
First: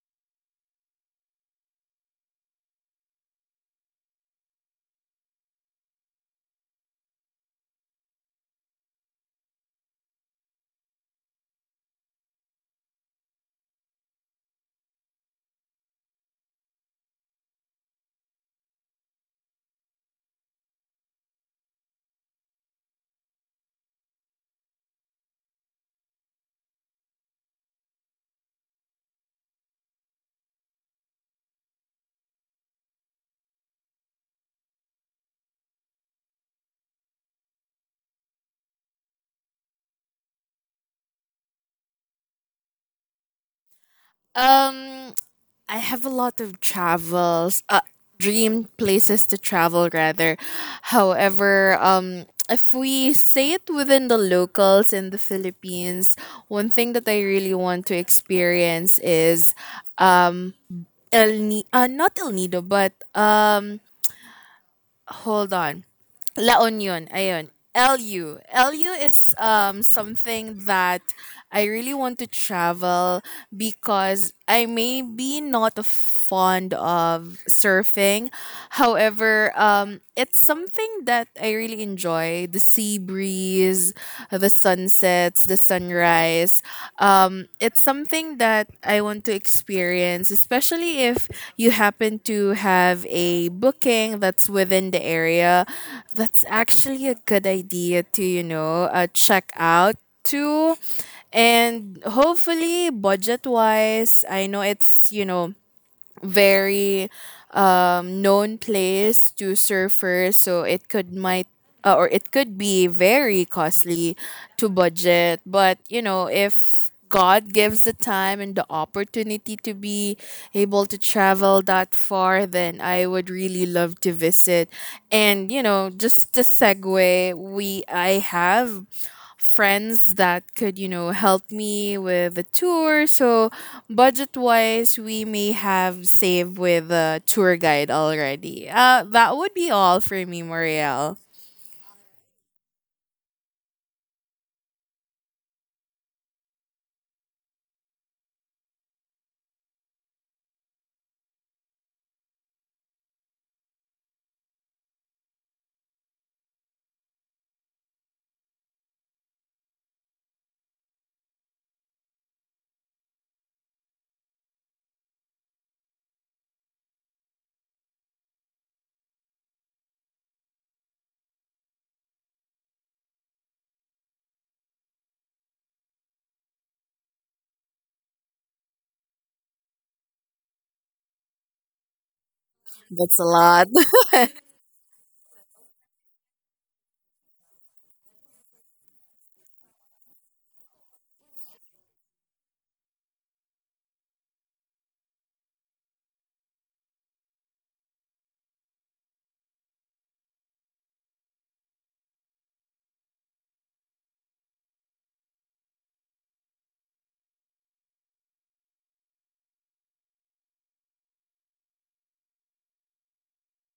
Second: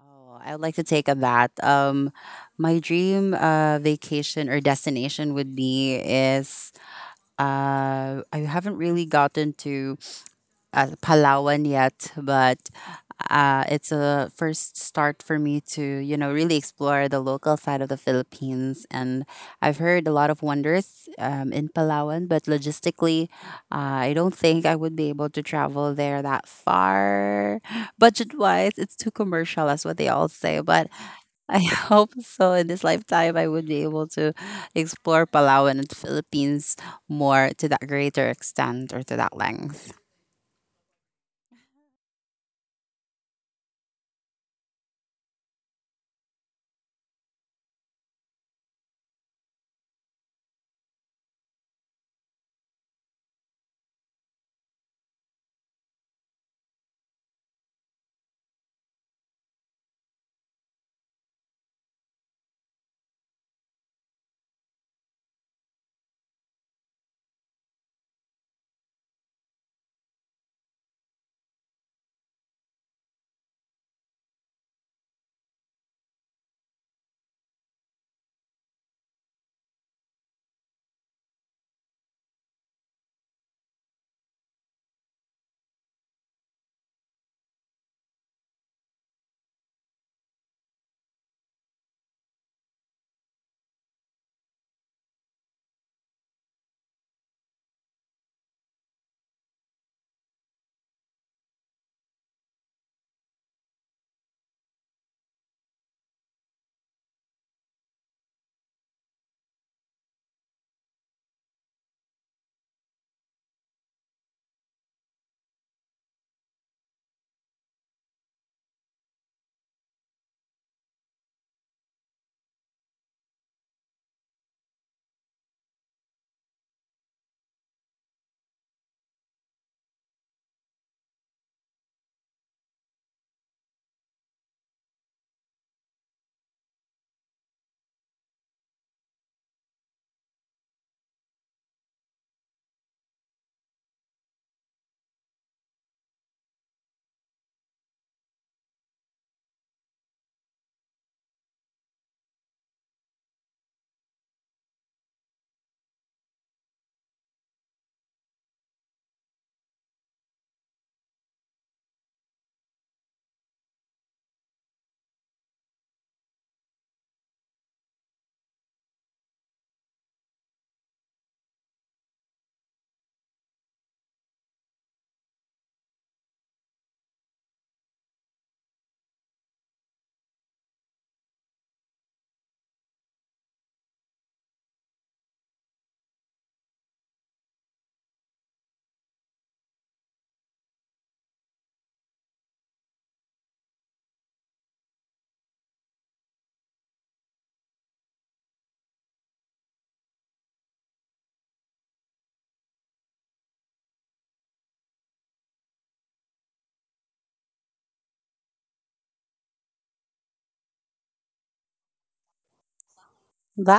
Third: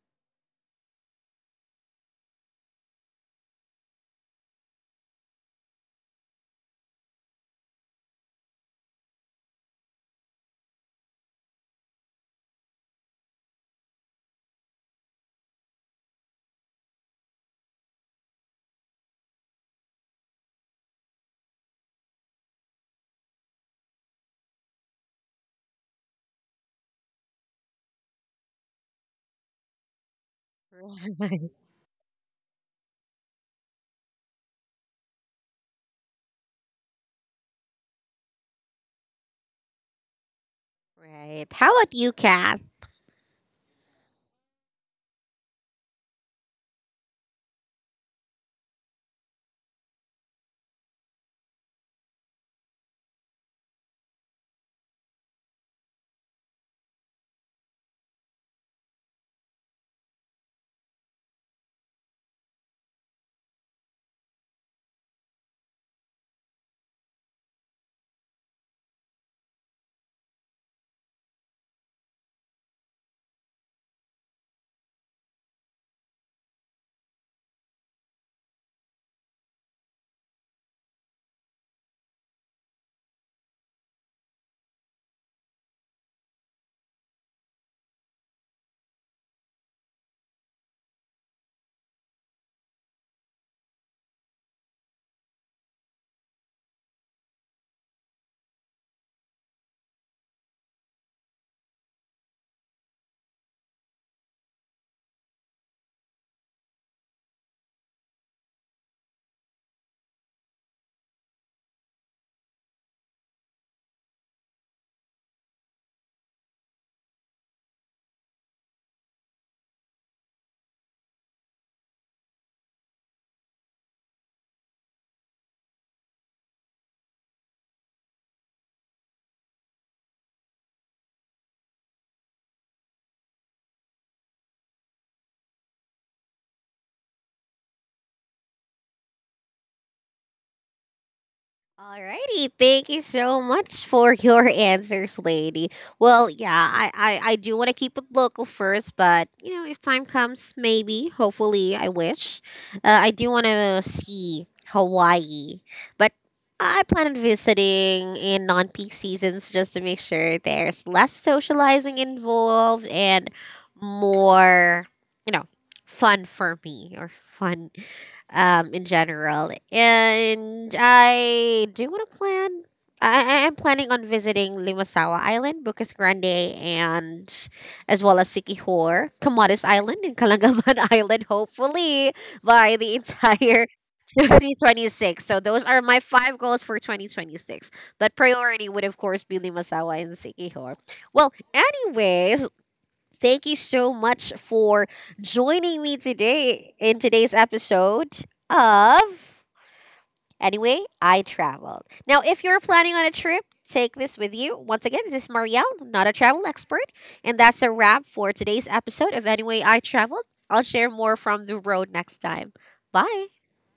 [SPEAKER 3] Oh, I would like to take on that. My dream vacation or destination would be is I haven't really gotten to as Palawan yet, but it's a first start for me to, you know, really explore the local side of the Philippines. And I've heard a lot of wonders in Palawan, but logistically, I don't think I would be able to travel there that far. Budget wise, it's too commercial, that's what they all say. But I hope so in this lifetime, I would be able to explore Palawan and Philippines more to that greater extent or to that length.
[SPEAKER 1] Right. How about you, Kat?
[SPEAKER 2] Um I have a lot of travels, dream places to travel rather. However, if we say it within the locals in the Philippines, one thing that I really want to experience is um not El Nido, but hold on. La Union, ayun. LU. LU is something that I really want to travel because I may be not fond of surfing. However, it's something that I really enjoy. The sea breeze, the sunsets, the sunrise. It's something that I want to experience, especially if you happen to have a booking that's within the area. That's actually a good idea to, you know, check out to. And hopefully, budget wise, I know it's, you know, very known place to surfers, so it could might or it could be very costly to budget. But you know, if god gives the time and the opportunity to be able to travel that far, then I would really love to visit. And you know, just the segue, we I have friends that could, you know, help me with the tour. So budget wise, we may have saved with a tour guide already. That would be all for me, Marielle.
[SPEAKER 1] Alrighty, thank you so much for your answers, lady. Well, yeah, I do want to keep it local first, but you know, if time comes, maybe, hopefully, I wish. I do want to see Hawaii, but I plan on visiting in non peak seasons just to make sure there's less socializing involved and more, you know, fun for me or fun in general. And I do want to plan. I am planning on visiting Limasawa Island, Bukas Grande, and as well as Sikihor, Camotes Island, and Kalangaman Island, hopefully by the
[SPEAKER 2] That's a
[SPEAKER 1] entire
[SPEAKER 2] lot.
[SPEAKER 1] 2026. So those are my five goals for 2026. But priority would, of course, be Limasawa and Sikihor. Well, anyways, thank you so much for joining me today in today's episode of Anyway, I Traveled. Now, if you're planning on a trip, take this with you. Once again, this is Marielle, not a travel expert. And that's a wrap for today's episode of Anyway, I Traveled. I'll share more from the road next time. Bye.
[SPEAKER 3] Bye.